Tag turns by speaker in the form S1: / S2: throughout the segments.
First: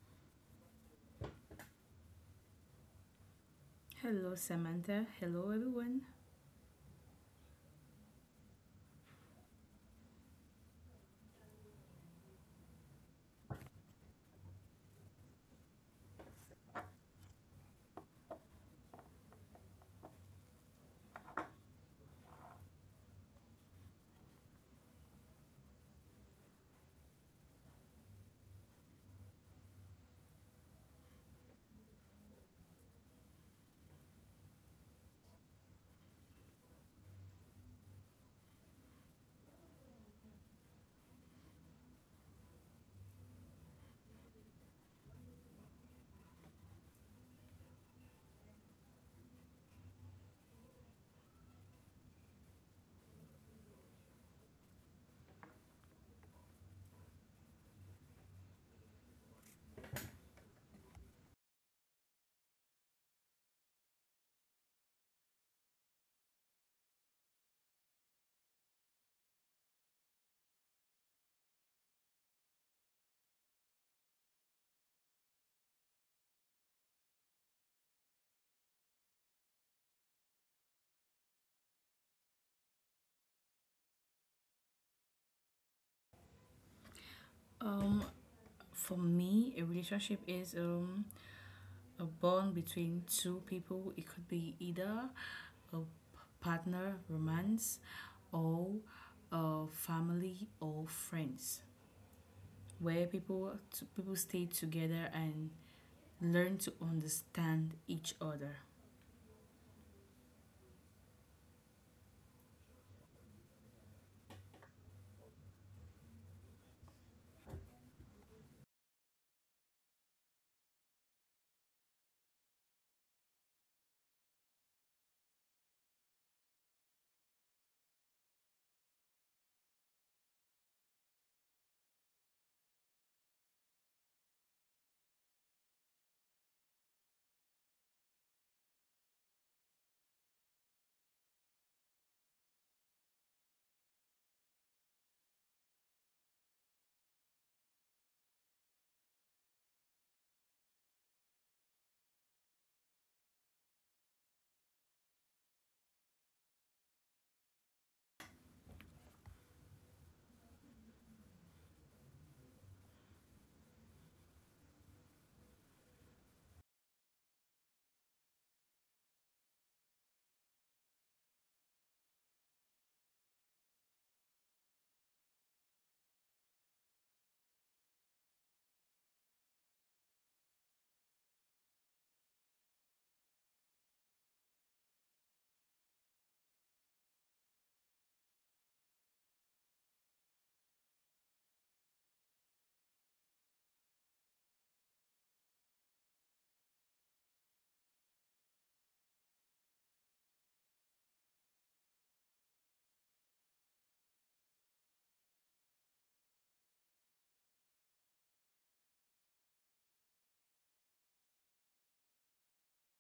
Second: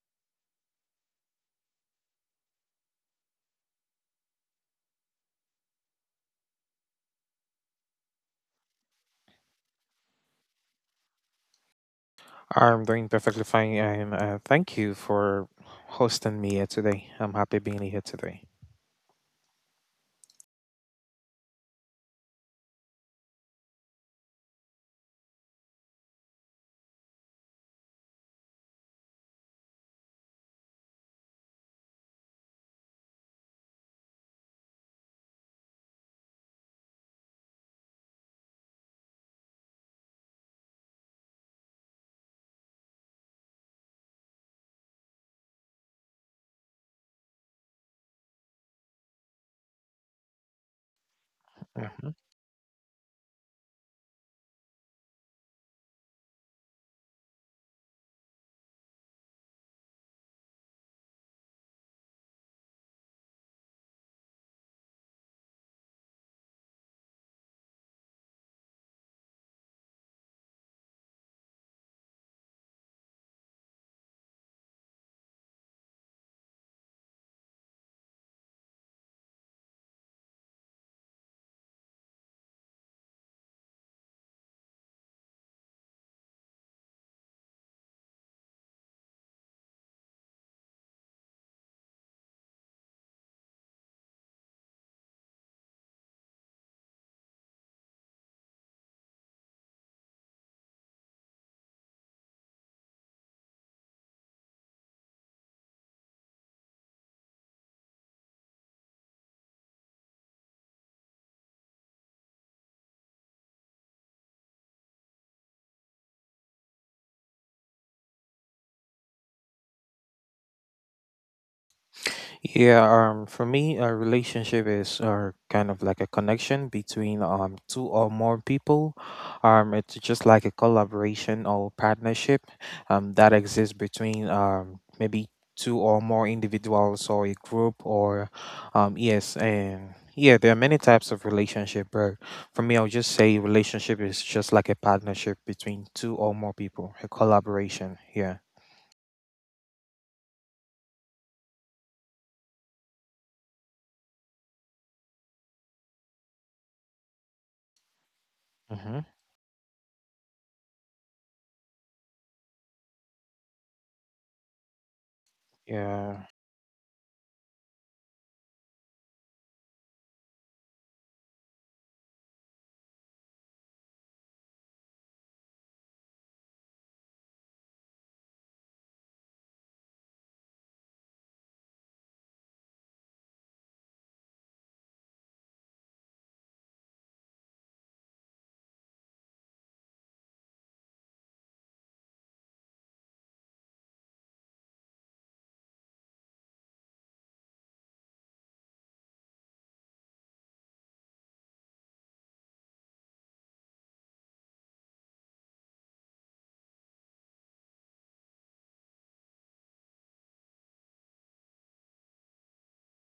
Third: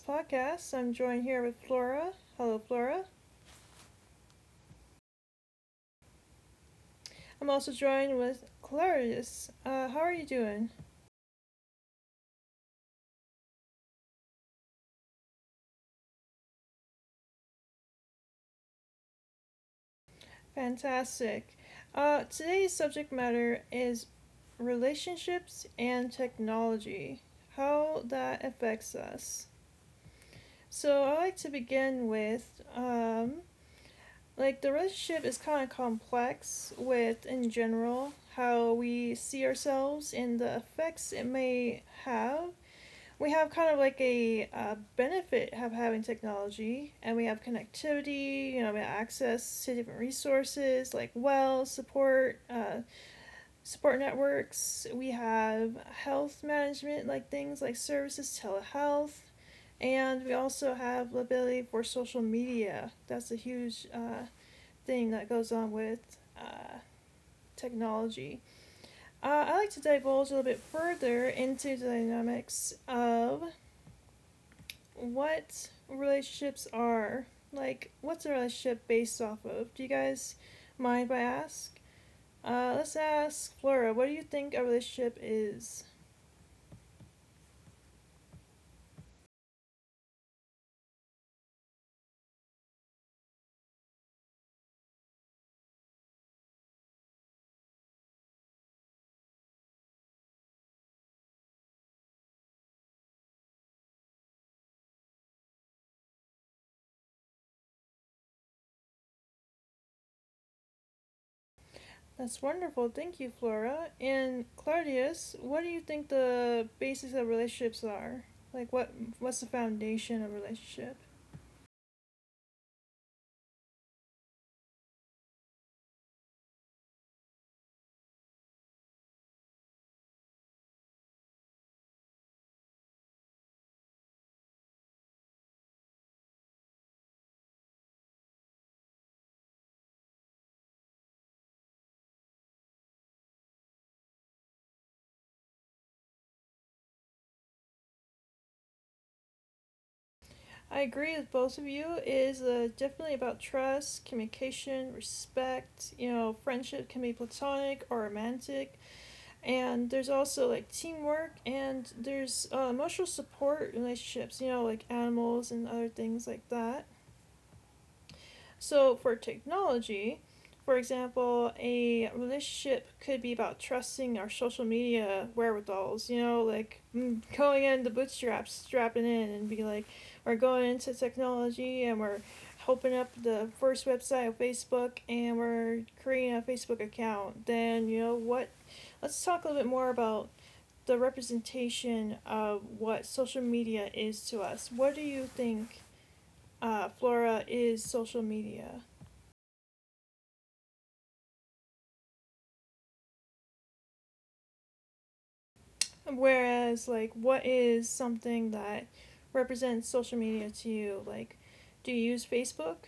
S1: podcast. I'm joined here with Flora. Hello, Flora.
S2: Hello, Samantha. Hello, everyone.
S1: I'm also joined with Clarius. How are you doing?
S3: I'm doing perfectly fine, and thank you for hosting me here today. I'm happy being here today.
S1: Fantastic. Today's subject matter is relationships and technology, how that affects us. I like to begin with like the relationship is kind of complex with in general how we see ourselves and the effects it may have. We have kind of like a benefit of having technology, and we have connectivity. You know, we have access to different resources like wells
S3: Mm-hmm.
S1: support, support networks. We have health management like things like services, telehealth, and we also have the ability for social media. That's a huge thing that goes on with uh, technology. I like to divulge a little bit further into the dynamics of what relationships are. Like, what's a relationship based off of? Do you guys mind if I ask? Let's ask Flora, what do you think a relationship is?
S2: Um, for me, a relationship is a bond between two people. It could be either a partner, romance, or a family or friends, where people stay together and learn to understand each other.
S1: That's wonderful. Thank you, Flora. And Claudius, what do you think the basics of relationships are? Like what's the foundation of a relationship?
S3: Yeah, for me, a relationship is kind of like a connection between two or more people. It's just like a collaboration or partnership that exists between maybe two or more individuals or a group or yes. And yeah there are many types of relationship, but for me, I'll just say relationship is just like a partnership between two or more people, a collaboration. Yeah.
S1: I agree with both of you. It is definitely about trust, communication, respect. You know, friendship can be platonic or romantic,
S3: Mm-hmm.
S1: and there's also like teamwork, and there's emotional support relationships, you know, like animals and other
S3: Yeah.
S1: things like that. So for technology, for example, a relationship could be about trusting our social media wherewithals, you know, like going into bootstraps, strapping in and be like, we're going into technology and we're open up the first website of Facebook, and we're creating a Facebook account. Then you know what, let's talk a little bit more about the representation of what social media is to us. What do you think, Flora, is social media? Whereas, like, what is something that represents social media to you? Like, do you use Facebook?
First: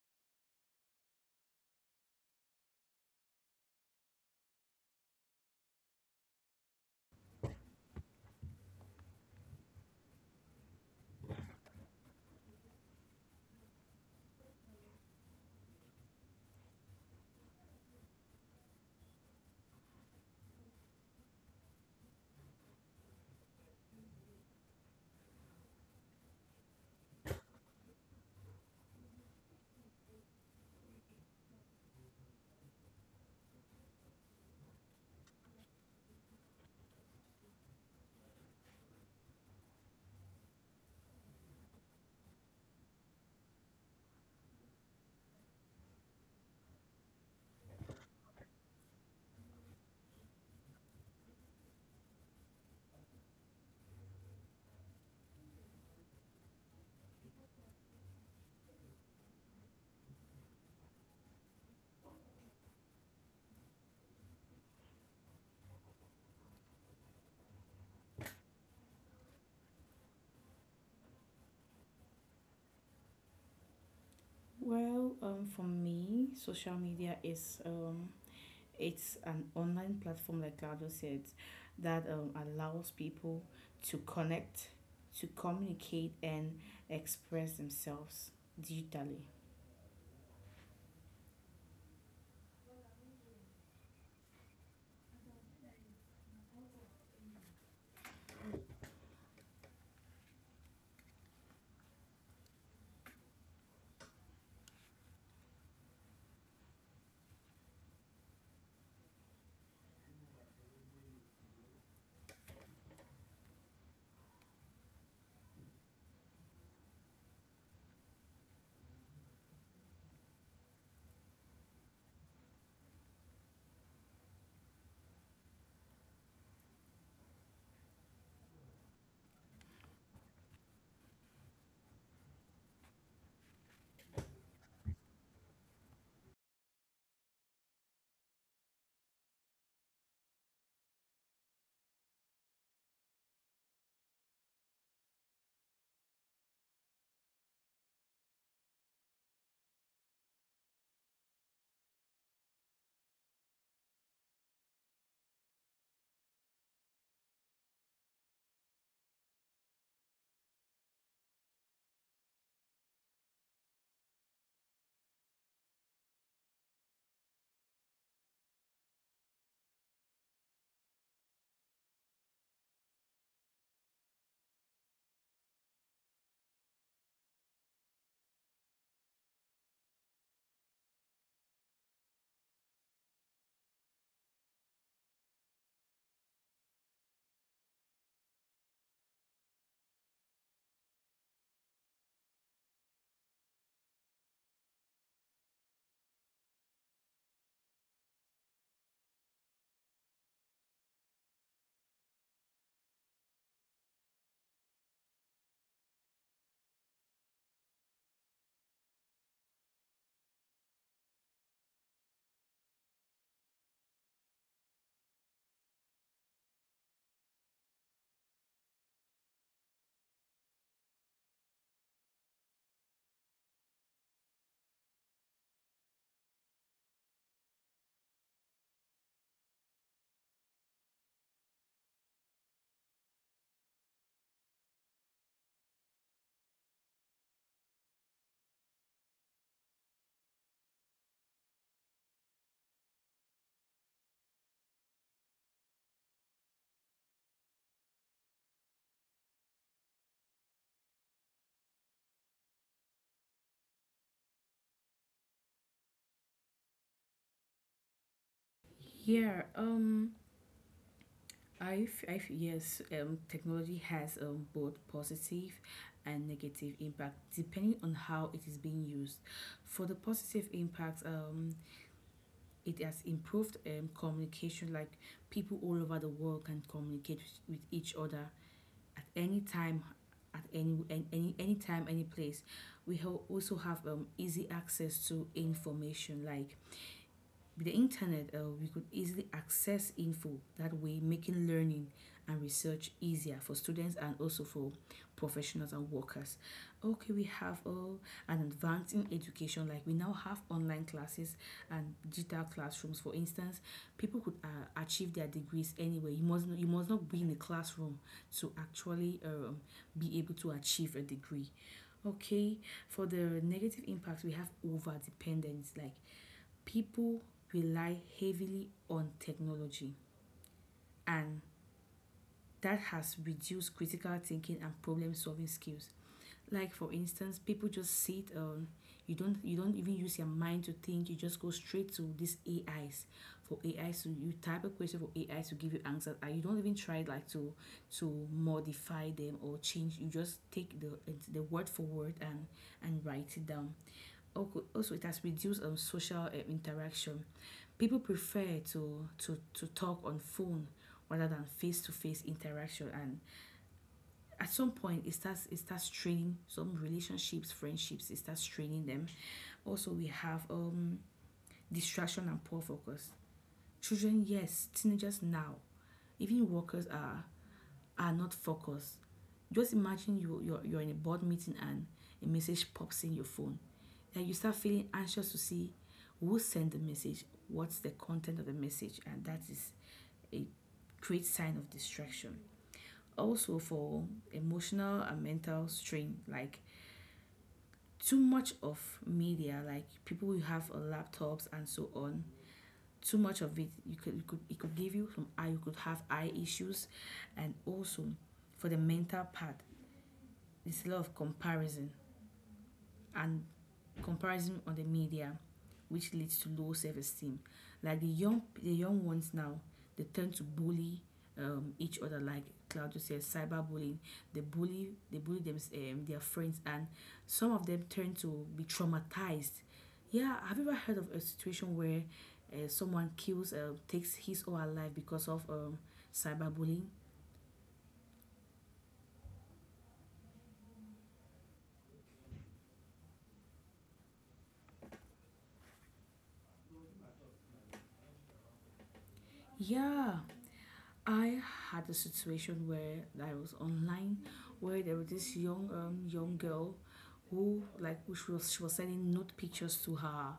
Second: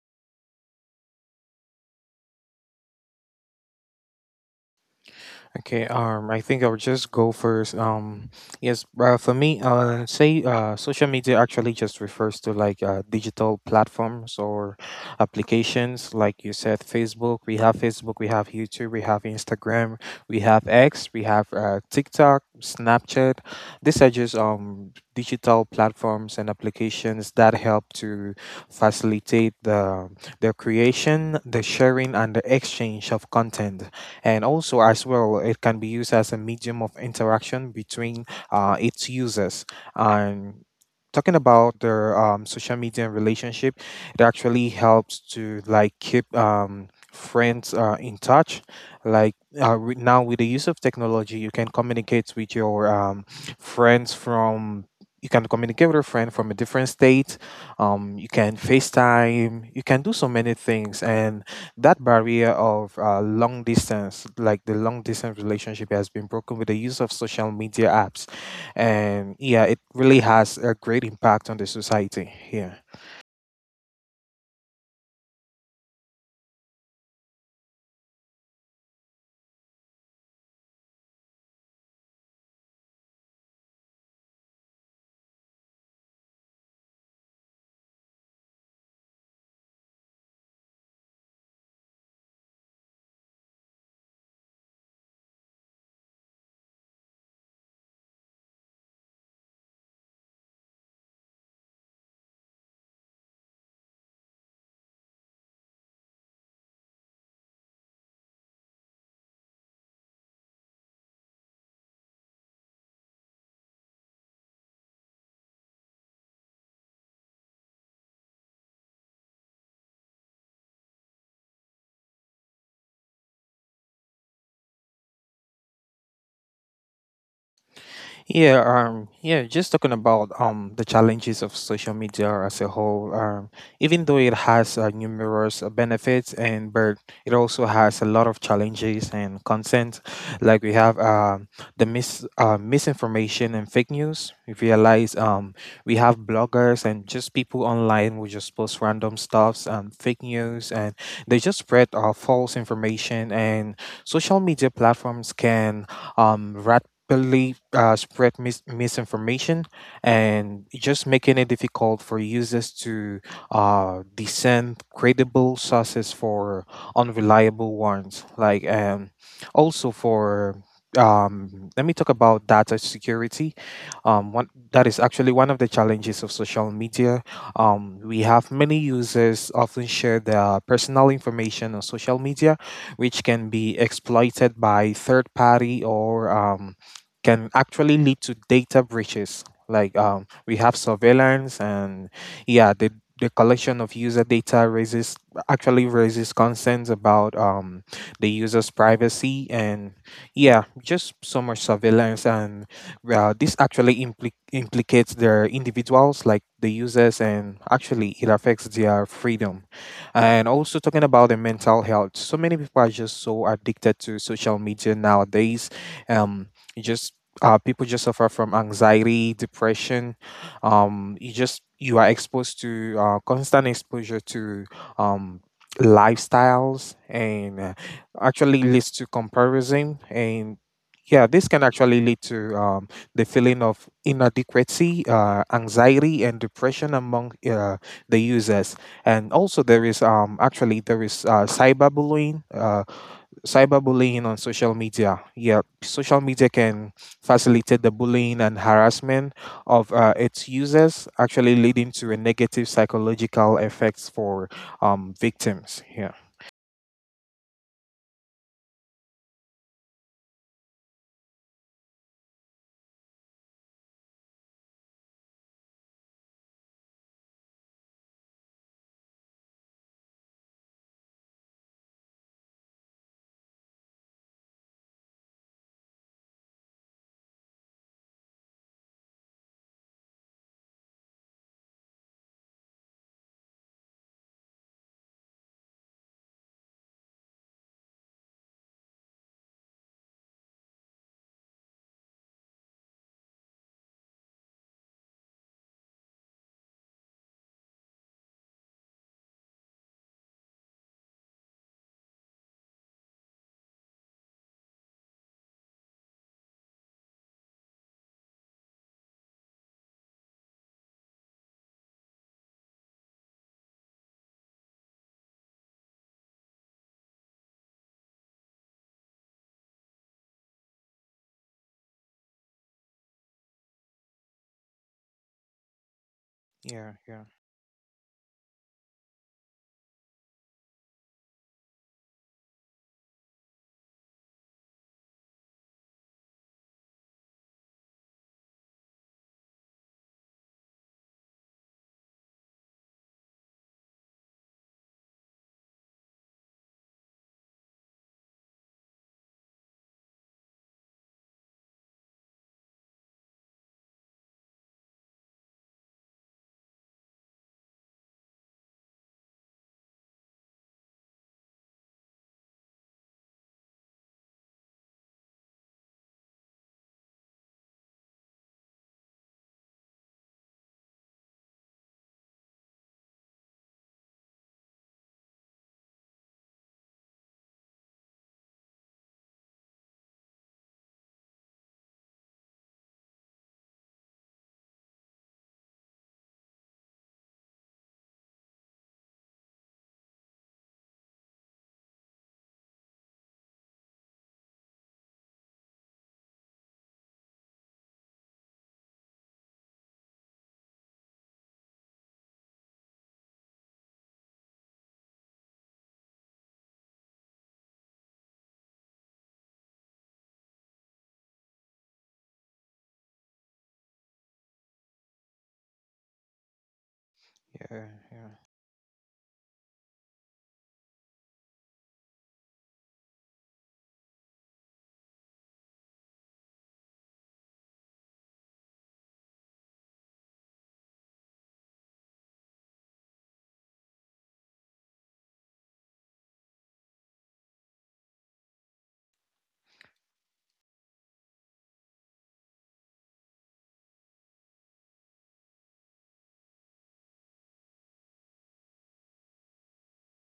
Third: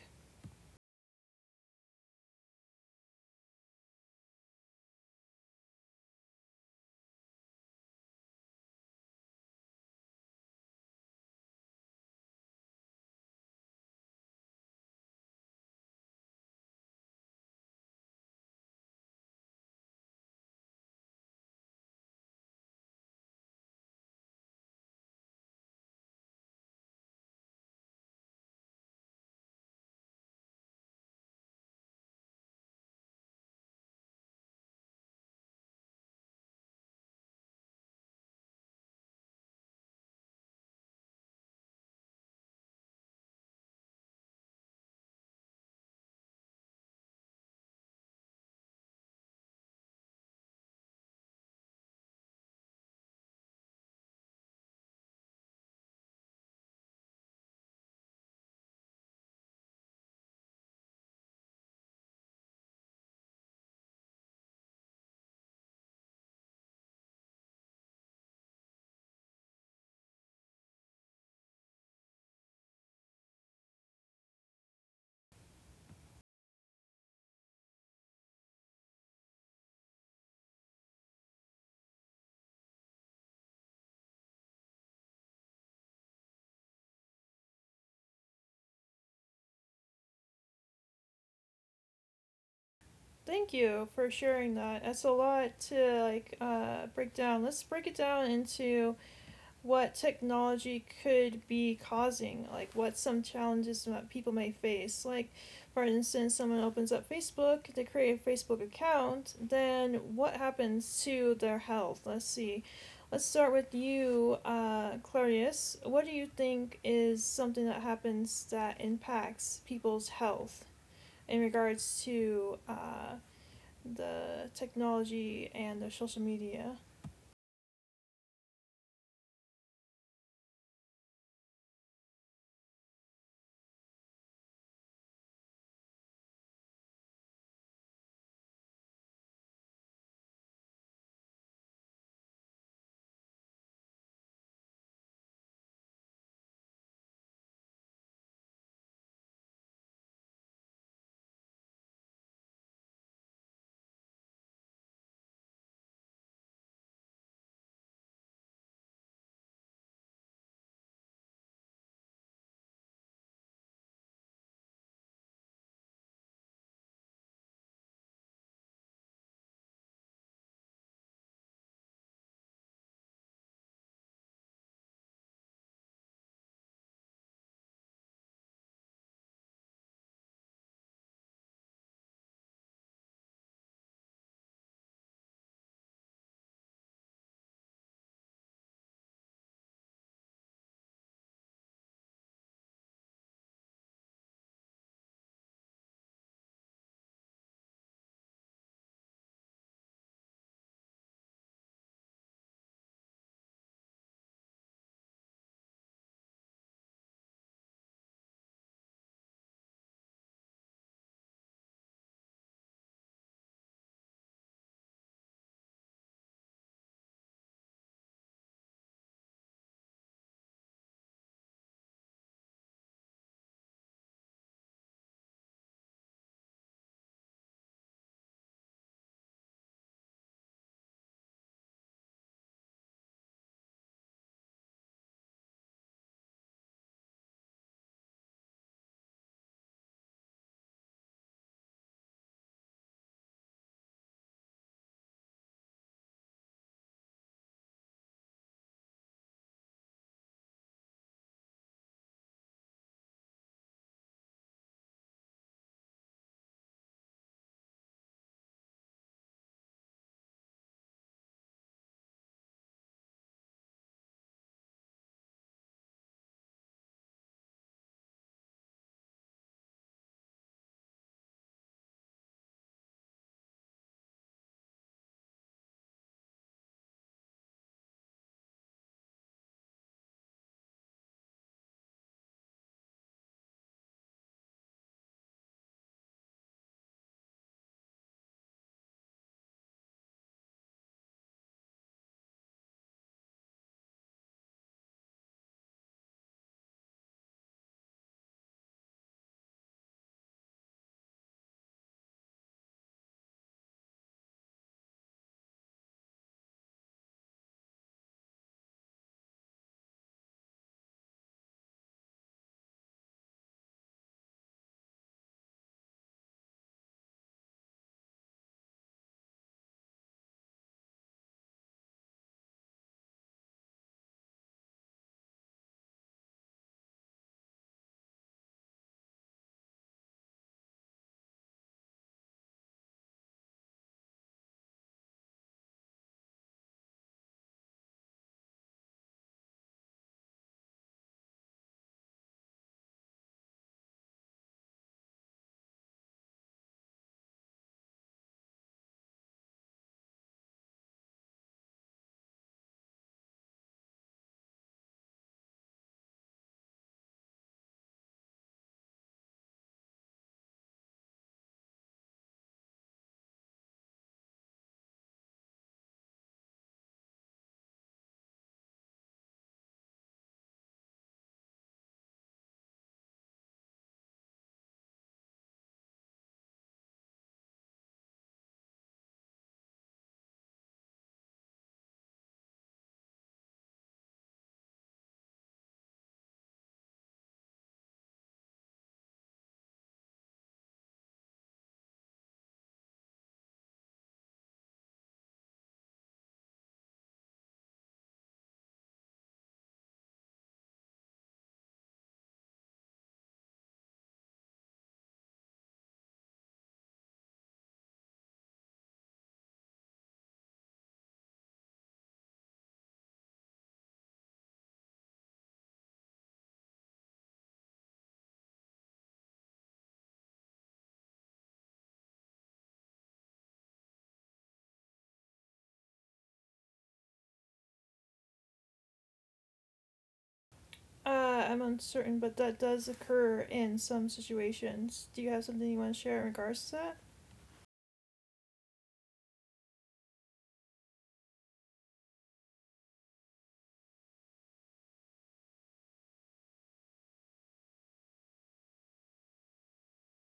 S3: Okay, I think I'll just go first. Yes, for me, say social media actually just refers to like digital platforms or applications. Like you said, Facebook. We have Facebook, we have YouTube, we have Instagram, we have X, we have TikTok, Snapchat. These are just digital platforms and applications that help to facilitate the creation, the sharing, and the exchange of content, and also, as well, it can be used as a medium of interaction between its users. And talking about their social media and relationship, it actually helps to like keep friends in touch. like Now, with the use of technology, you can communicate with your friends from you can communicate with a friend from a different state. You can FaceTime, you can do so many things, and that barrier of long distance, like the long distance relationship, has been broken with the use of social media apps, and yeah, it really has a great impact on the society. Here.
S2: Well, for me, social media is it's an online platform, like Claudio said, that allows people to connect, to communicate, and express themselves digitally.
S1: Thank you for sharing that. That's a lot to like break down. Let's break it down into what technology could be causing, like what some challenges that people may face. Like, for instance, someone opens up Facebook to create a Facebook account, then what happens to their health? Let's see. Let's start with you, Clarius. What do you think is something that happens that impacts people's health in regards to the technology and the social media?
S3: Yeah, just talking about the challenges of social media as a whole. Even though it has numerous benefits, and but it also has a lot of challenges and concerns. Like, we have the misinformation and fake news. We realize we have bloggers and just people online who just post random stuffs and fake news, and they just spread false information, and social media platforms can um believe spread misinformation and just making it difficult for users to discern credible sources for unreliable ones. Also, for let me talk about data security. That is actually one of the challenges of social media. We have many users often share their personal information on social media, which can be exploited by third party, or can actually lead to data breaches. We have surveillance, and yeah, the collection of user data raises actually raises concerns about the user's privacy, and yeah, just so much surveillance, and this actually implicates their individuals, like the users, and actually it affects their freedom. And also, talking about the mental health, so many people are just so addicted to social media nowadays. Um, just People just suffer from anxiety, depression. You are exposed to constant exposure to um, lifestyles, and actually leads to comparison, and yeah, this can actually lead to the feeling of inadequacy, anxiety, and depression among the users. And also, there is cyberbullying. Cyberbullying on social media. Yeah, social media can facilitate the bullying and harassment of its users, actually leading to a negative psychological effects for victims. Yeah.
S2: Yeah, I. I f- yes, Technology has both positive and negative impact depending on how it is being used. For the positive impact, it has improved communication, like people all over the world can communicate with each other at any time, any time, any place. We also have easy access to information, like with the internet, we could easily access info that way, making learning and research easier for students and also for professionals and workers. Okay, we have an advance in education, like we now have online classes and digital classrooms. For instance, people could achieve their degrees anywhere. You must not be in a classroom to actually be able to achieve a degree. Okay, for the negative impact, we have over dependence. Like people rely heavily on technology, and that has reduced critical thinking and problem solving skills. Like for
S3: Yeah. Yeah.
S2: instance, people just sit. You don't even use your mind to think. You just go straight to these ais, for ais to, you type a question for ais to give you answers, and you don't even try, like, to modify them or change. You just take the word for word and write it down. Also, it has reduced social interaction. People prefer to talk on phone rather than face-to-face interaction, and at some point it starts straining some relationships, friendships. It starts straining them. Also, we have distraction and poor focus. Children, yes, teenagers now, even workers are not focused. Just imagine you're in a board meeting and a message pops in your phone. Then you start feeling anxious to see who sent the message, what's the content of the message, and that is a great sign of distraction. Also, for emotional and mental strain, like too much of media, like people who have laptops and so on, too much of it, you could, it could give you some eye, you could have eye issues, and also for the mental part, there's a lot of comparison and comparison on the media, which leads to low self-esteem. Like the young ones now, they tend to bully each other. Like Claudio says, cyberbullying. They bully them, their friends, and some of them
S3: Yeah.
S2: turn
S3: Yeah.
S2: to be traumatized. Yeah, have you ever heard of a situation where someone kills, takes his or her life because of cyberbullying?
S1: I'm uncertain, but that does occur in some situations. Do you have something you want to share in regards to that?
S2: Yeah, I had a situation where I was online, where there was this young young girl who like who she was sending nude pictures to her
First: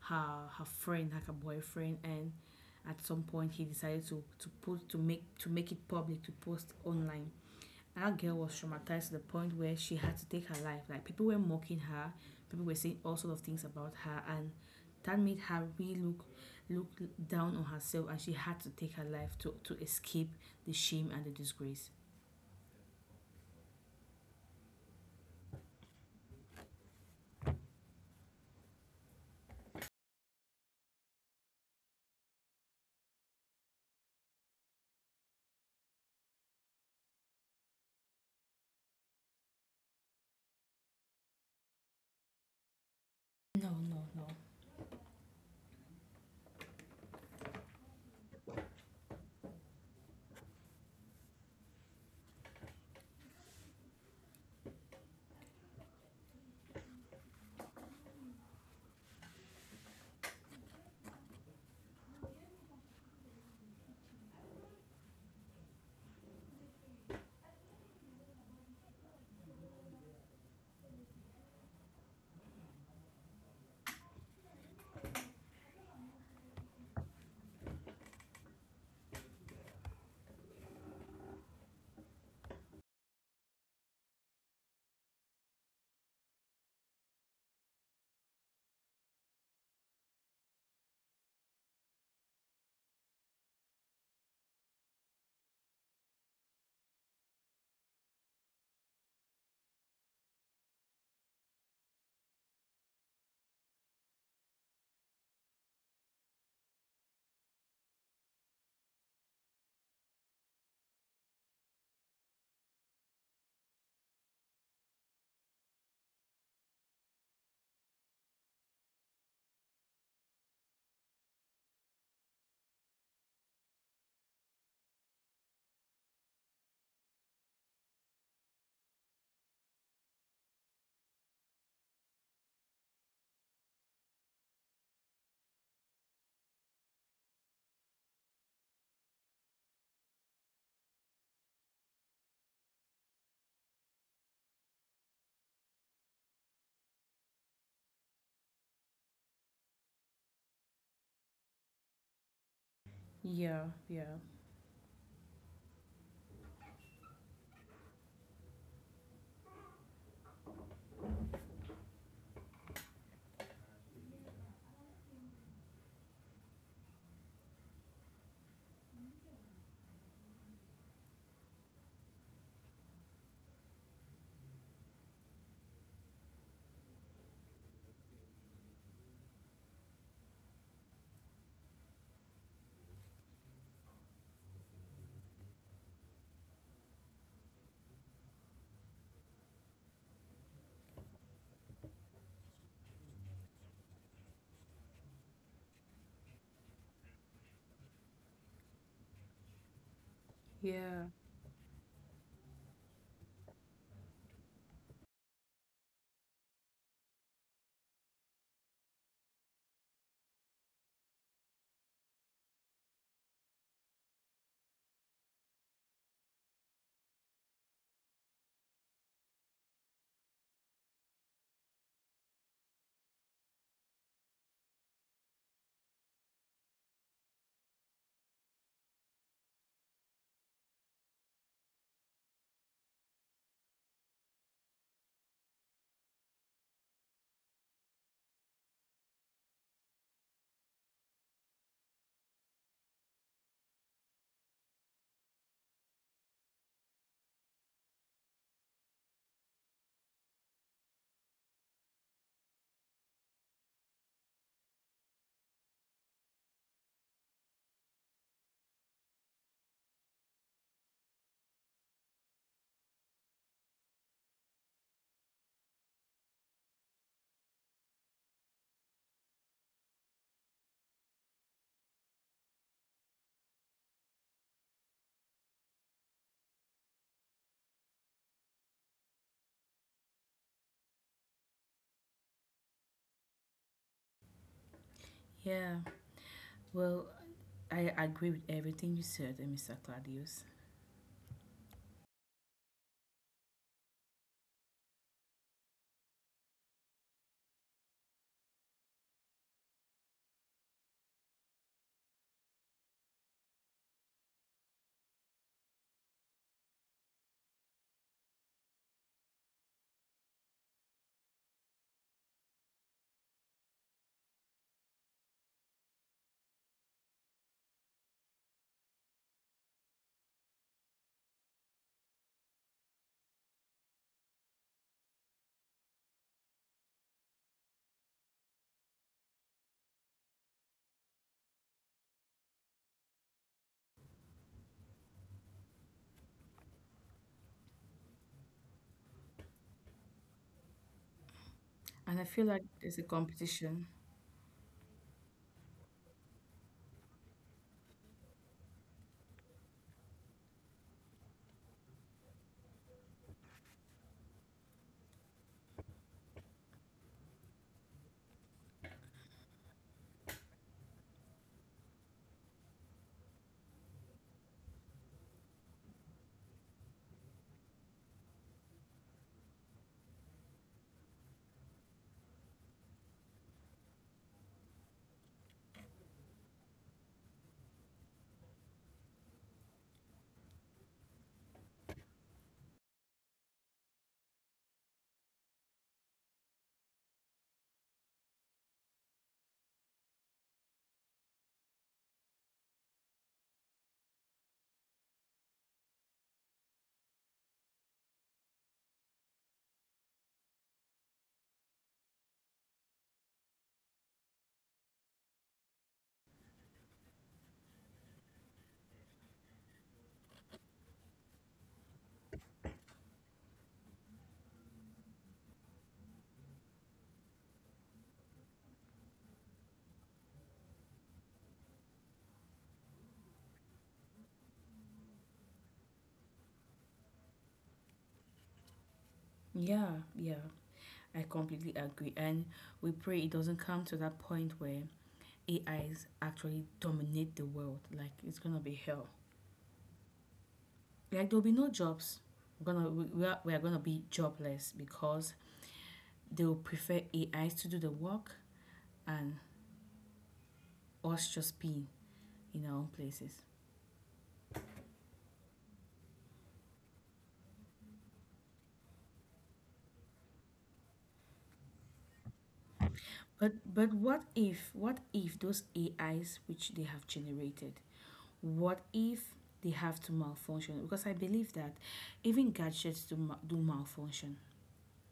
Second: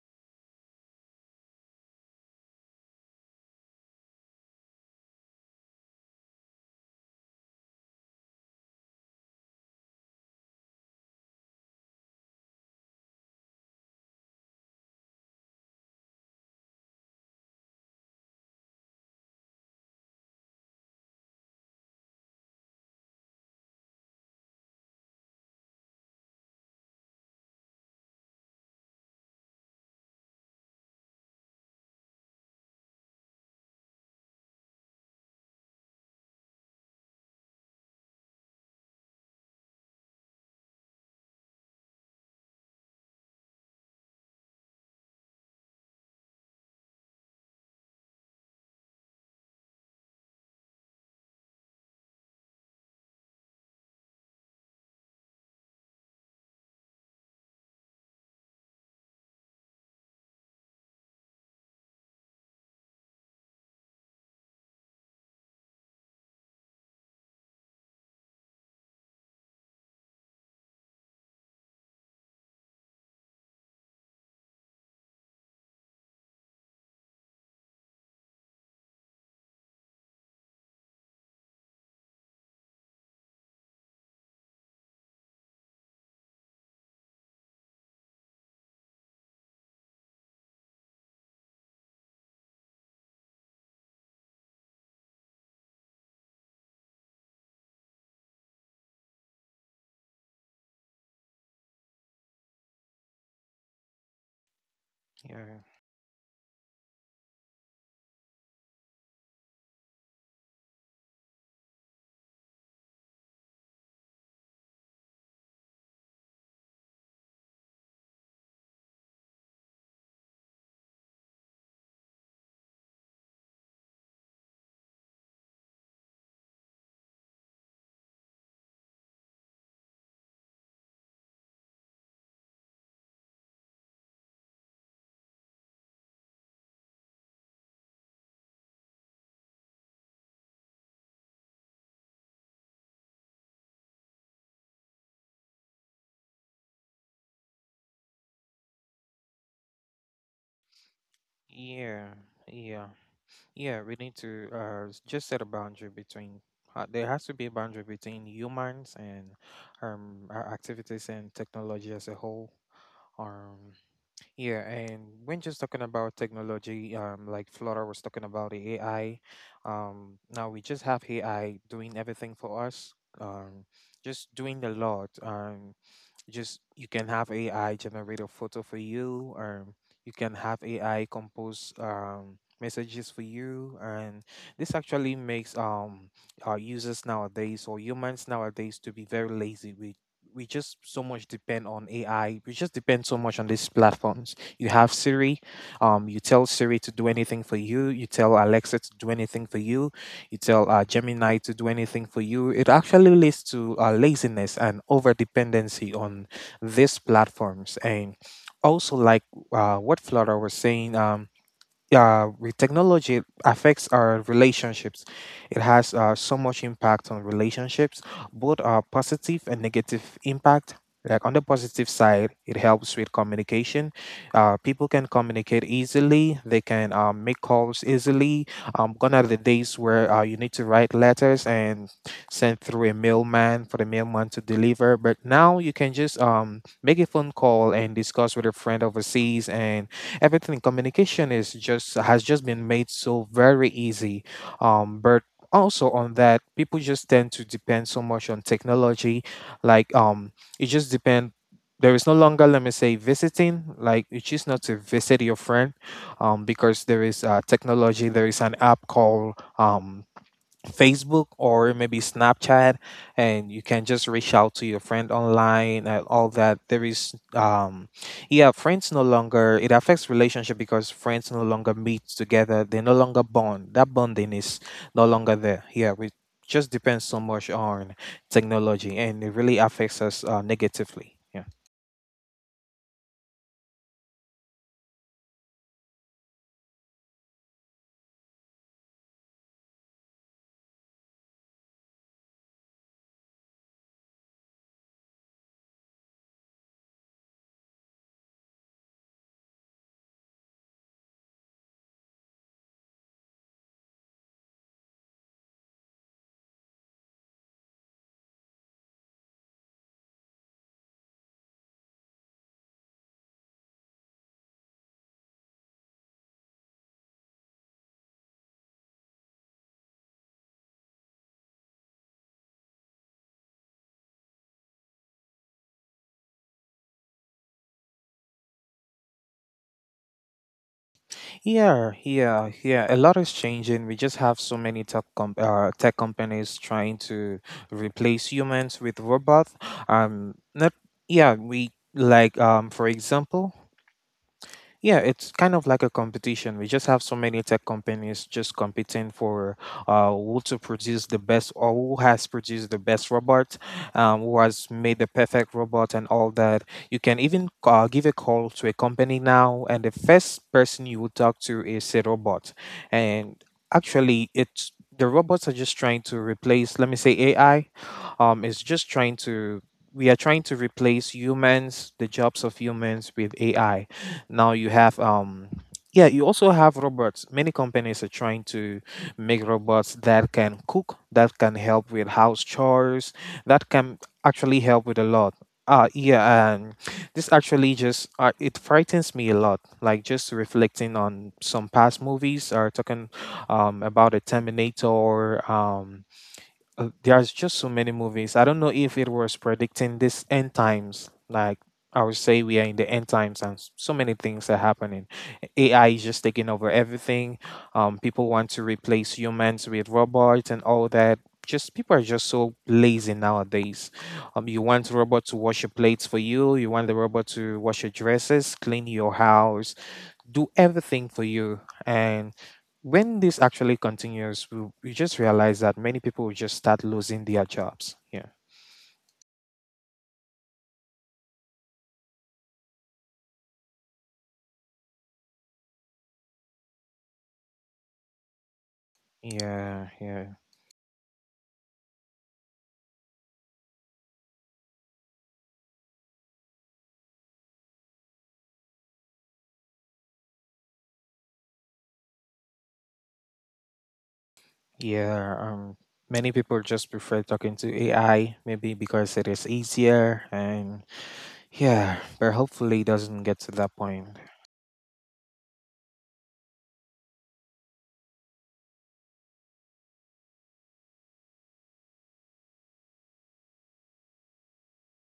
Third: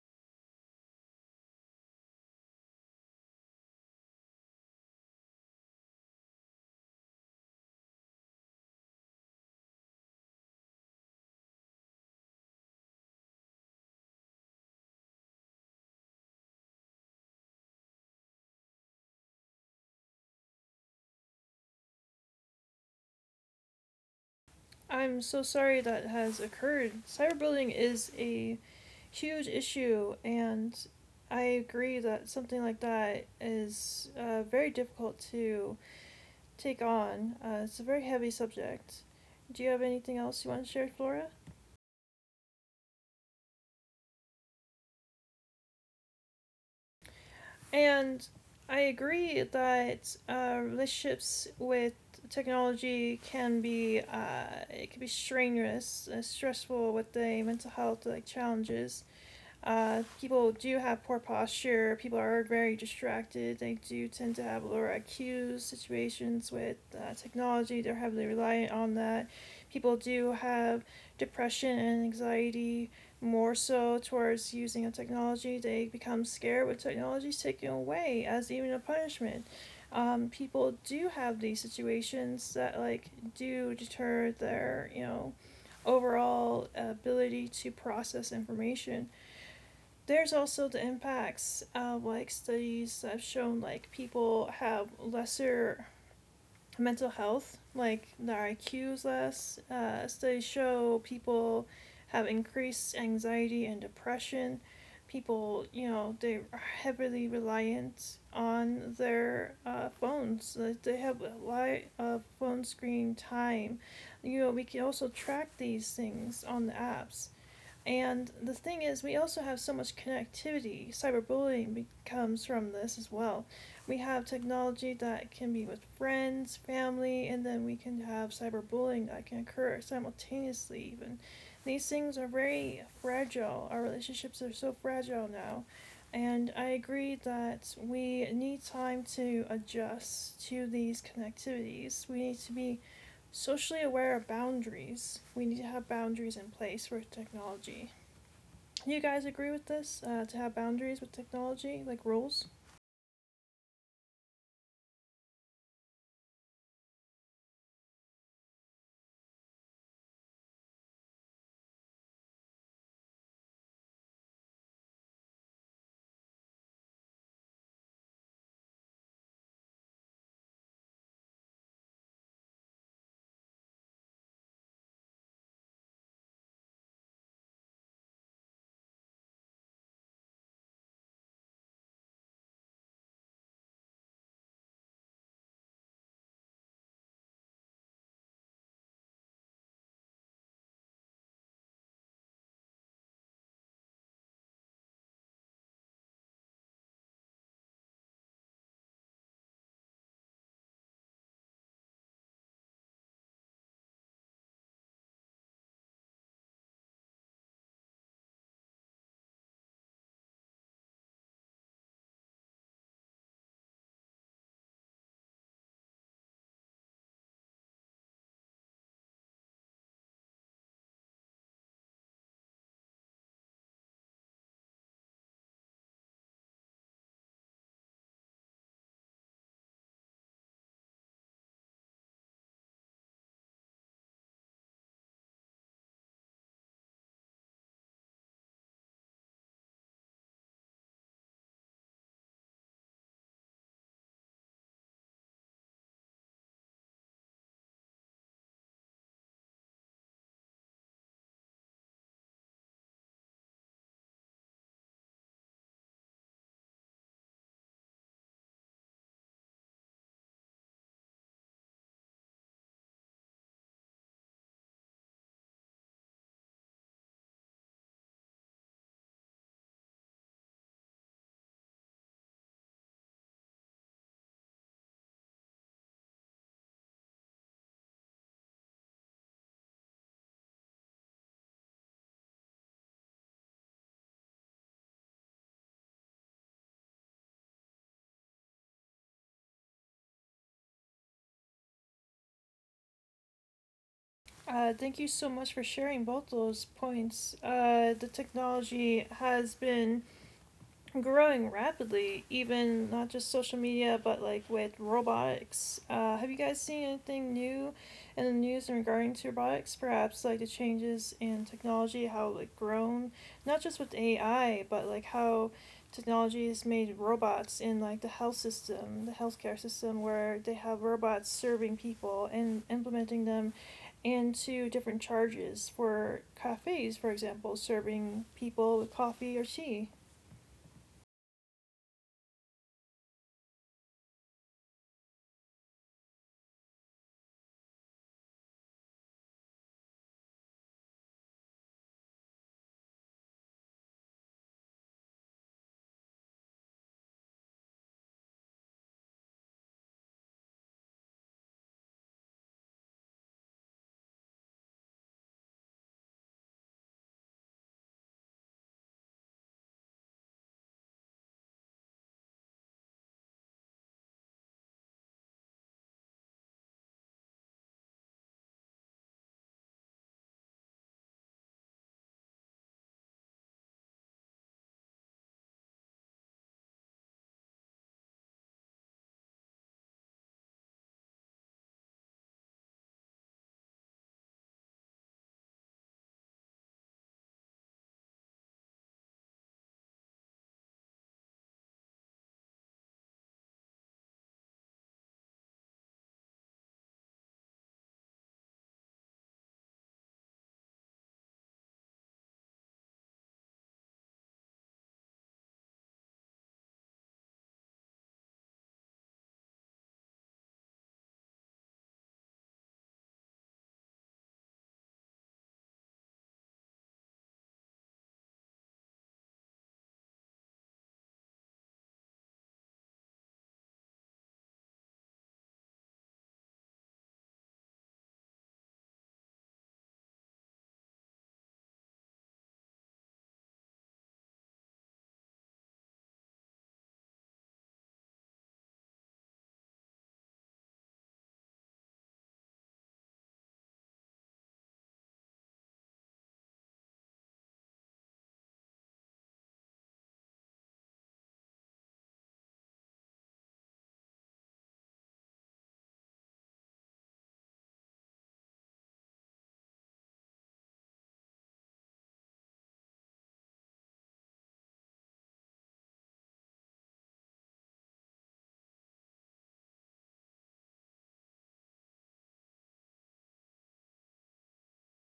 S2: her friend, like her boyfriend, and at some point he decided to put to make it public, to post online. That girl was traumatized to the point where she had to take her life. Like people were mocking her, people were saying all sort of things about her, and that made her really look down on herself, and she had to take her life to escape the shame and the disgrace.
S1: I'm so sorry that has occurred. Cyberbullying is a huge issue, and I agree that something like that is very difficult to take on. It's a very heavy subject. Do you have anything else you want to share, Flora?
S2: No, no, no.
S1: And I agree that relationships with technology can be it can be strenuous, stressful with the mental health like challenges. People do have poor posture. People are very distracted. They do tend to have lower IQs. Situations with technology, they're heavily reliant on that. People do have depression and anxiety more so towards using a technology. They become scared with technologies taken away as even a punishment. People do have these situations that like do deter their, you know, overall ability to process information. There's also the impacts of like studies that have shown like people have lesser mental health, like their IQ is less. Studies show people have increased anxiety and depression.
S3: Yeah.
S1: People, you know, they are heavily reliant on their phones. Like, they have a lot of phone screen time. You know, we can also track these things on the apps. And the thing is, we also have so much connectivity. Cyberbullying comes from this as well. We have technology that can be with friends, family, and then we can have cyberbullying that can occur simultaneously, even. These things are very fragile. Our relationships are so fragile now. And I agree that we need time to adjust to these connectivities. We need to be socially aware of boundaries. We need to have boundaries in place for technology. You guys agree with this, to have boundaries with technology like
S3: Yeah.
S1: rules?
S3: Yeah.
S2: Yeah,
S3: Yeah. We
S2: yeah,
S3: need to just set a boundary between. There has to be a boundary between humans and our activities and technology as a whole. Um, Yeah, and when just talking about technology, like Flora was talking about the AI, now we just have AI doing everything for us, um, just doing a lot. Just You can have AI generate a photo for you, or you can have AI compose messages for you, and this actually makes our users nowadays, or humans nowadays, to be very lazy. We just so much depend on AI. We just depend so much on these platforms. You have Siri. You tell Siri to do anything for you, you tell Alexa to do anything for you, you tell
S2: yeah,
S3: Gemini to do anything for you. It actually leads to laziness and over dependency on these platforms. And also, like what Flora was saying, with technology, it affects our relationships. It has so much impact on relationships, both positive and negative impact. Like, on the positive side, it helps with communication. People can communicate easily, they can make calls easily. Gone are the days where you need to write letters and send through a mailman for the mailman to deliver, but now you can just make a phone call and discuss with a friend overseas, and everything communication is just has just been made so very easy. But also on that, people just tend to depend so much on technology. Like it just depend There is no longer, let me say, visiting. Like, you choose not to visit your friend because there is an app called Facebook or maybe Snapchat, and you can just reach out to your friend online and all that. Yeah, friends no longer, it affects relationship because friends no longer meet together. They no longer bond. That bonding is no longer there. Yeah, we just depends so much on technology, and it really affects us negatively. Yeah.
S2: yeah. Well, I agree with everything you said, eh, Mr. Claudius.
S1: Uh, thank you so much for sharing both those points. The technology has been growing rapidly, even not just social media, but like with robotics. Have you guys seen anything new in the news in regarding to robotics? Perhaps like the changes in technology, how like grown, not just with AI, but like how technology has made robots in like the health system, the healthcare system, where they have robots serving people and implementing them into different charges for cafes, for example, serving people with coffee or tea.
S3: Yeah. A lot is changing. We just have so many tech companies trying to replace humans with robots. Not Yeah. We like
S2: And I feel
S3: for
S2: like there's a
S3: example,
S2: competition.
S3: Yeah, it's kind of like a competition. We just have so many tech companies just competing for who to produce the best, or who has produced the best robot, who has made the perfect robot, and all that. You can even give a call to a company now, and the first person you will talk to is a robot. And actually, it's the robots are just trying to replace, let me say, AI. It's just trying to We are trying to replace humans, the jobs of humans, with AI. Now you have Yeah, you also have robots. Many companies are trying to make robots that can cook, that can help with house chores, that can actually help with a lot. Yeah, and this actually just it frightens me a lot. Like, just reflecting on some past movies, are talking about a Terminator, there's just so many movies. I don't know if it was predicting this end times. Like, I would say we are in the end times, and so many things are happening. AI is just taking over everything. People want to replace humans with robots and all that. Just, people are just so lazy nowadays. You want robot to wash your plates for you, you want the robot to wash your dresses, clean your house, do everything for you. And when this actually continues, we just realize that many people will just start losing their jobs. Yeah,
S2: Yeah, yeah. I completely agree. And we pray it doesn't come to that point where AIs actually dominate the world, like it's gonna be hell.
S3: yeah, yeah,
S2: Like there'll be no jobs. We're gonna we are gonna be jobless because they'll prefer AIs to do the work and us just be in our own places.
S3: yeah. Many people just prefer talking to AI, maybe because it is easier. And yeah, but hopefully it doesn't get
S2: But
S3: to that
S2: but
S3: point.
S2: what if those AIs which they have generated, what if they have to malfunction? Because I believe that even gadgets do malfunction.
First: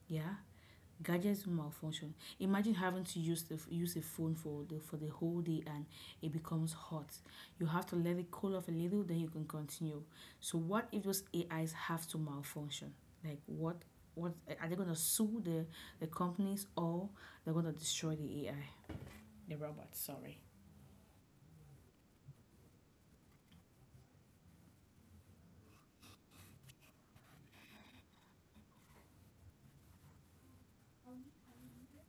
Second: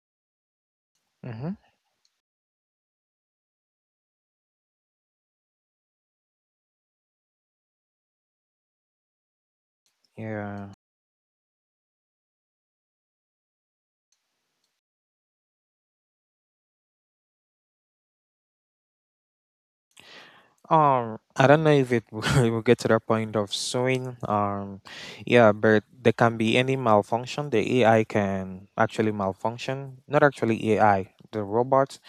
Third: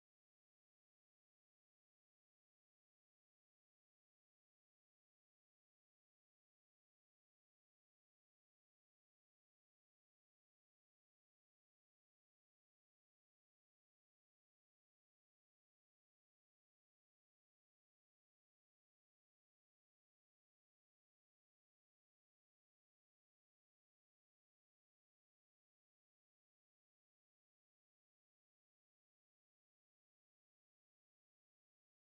S2: Yeah, gadgets do
S3: Mm-hmm.
S2: malfunction. Imagine having to use a phone for the whole day and it becomes hot. You have to let it cool off a little, then you can continue. So
S3: Yeah.
S2: what if those AIs have to malfunction? Like what are they gonna sue the companies, or they're gonna destroy the AI? The robots, sorry.
S3: I don't know if it will get to the point of suing. Yeah, but there can be any malfunction. The AI can actually malfunction. Not actually AI, the robot.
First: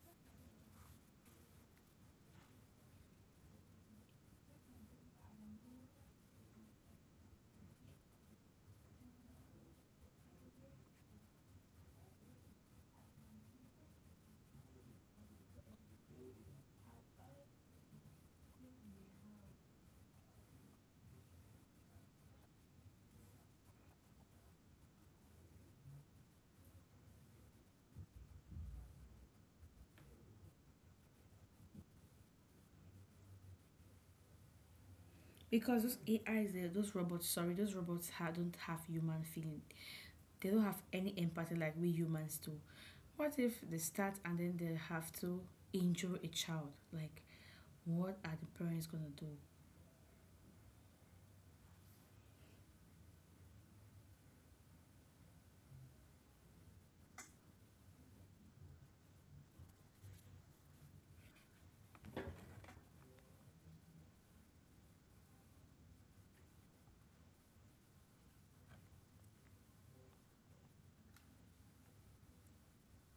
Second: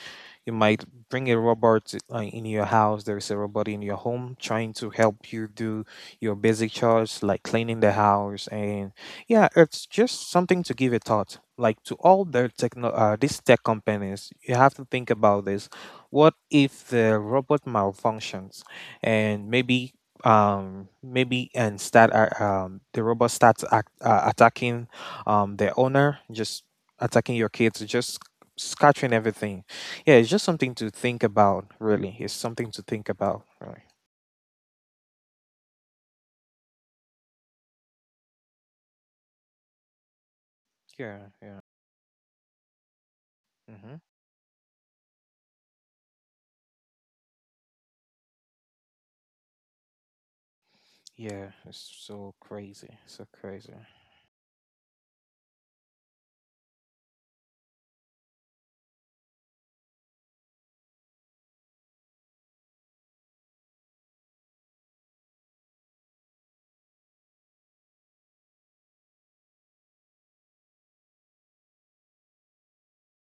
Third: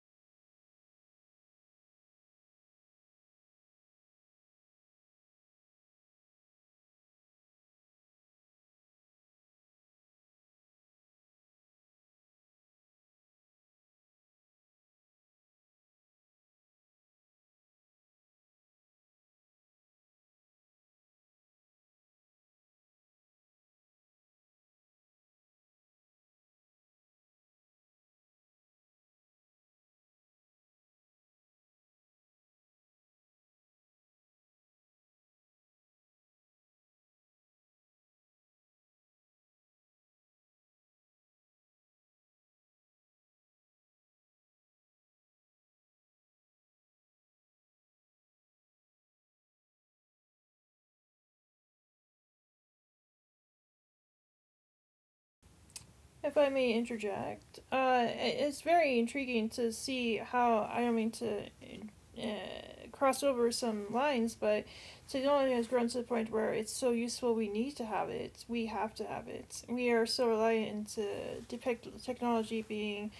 S3: You might bring a robot in your house. There's a robot in your home trying to help you do your basic chores, like cleaning the house. And yeah, it's just something to give a thought. Like, to all the these tech companies, you have to think about this. What if the robot malfunctions and maybe maybe and start the robot starts attacking the owner, just attacking your kids, just scattering everything. Yeah, it's just something to think about, really. It's something to think about, really.
S2: Because those AIs, those robots, sorry, those robots don't have human feeling. They don't have any
S3: Yeah, yeah.
S2: empathy like we humans do. What if they
S3: Mm-hmm.
S2: start and then they have to injure a child? Like, what are the parents gonna do?
S3: Yeah, it's so crazy. So crazy.
S1: If I may interject, it's very intriguing to see how, I don't mean to cross over some lines, but technology has grown to the point where it's so useful we need to have it. We have to have it. We are so reliant to depict technology being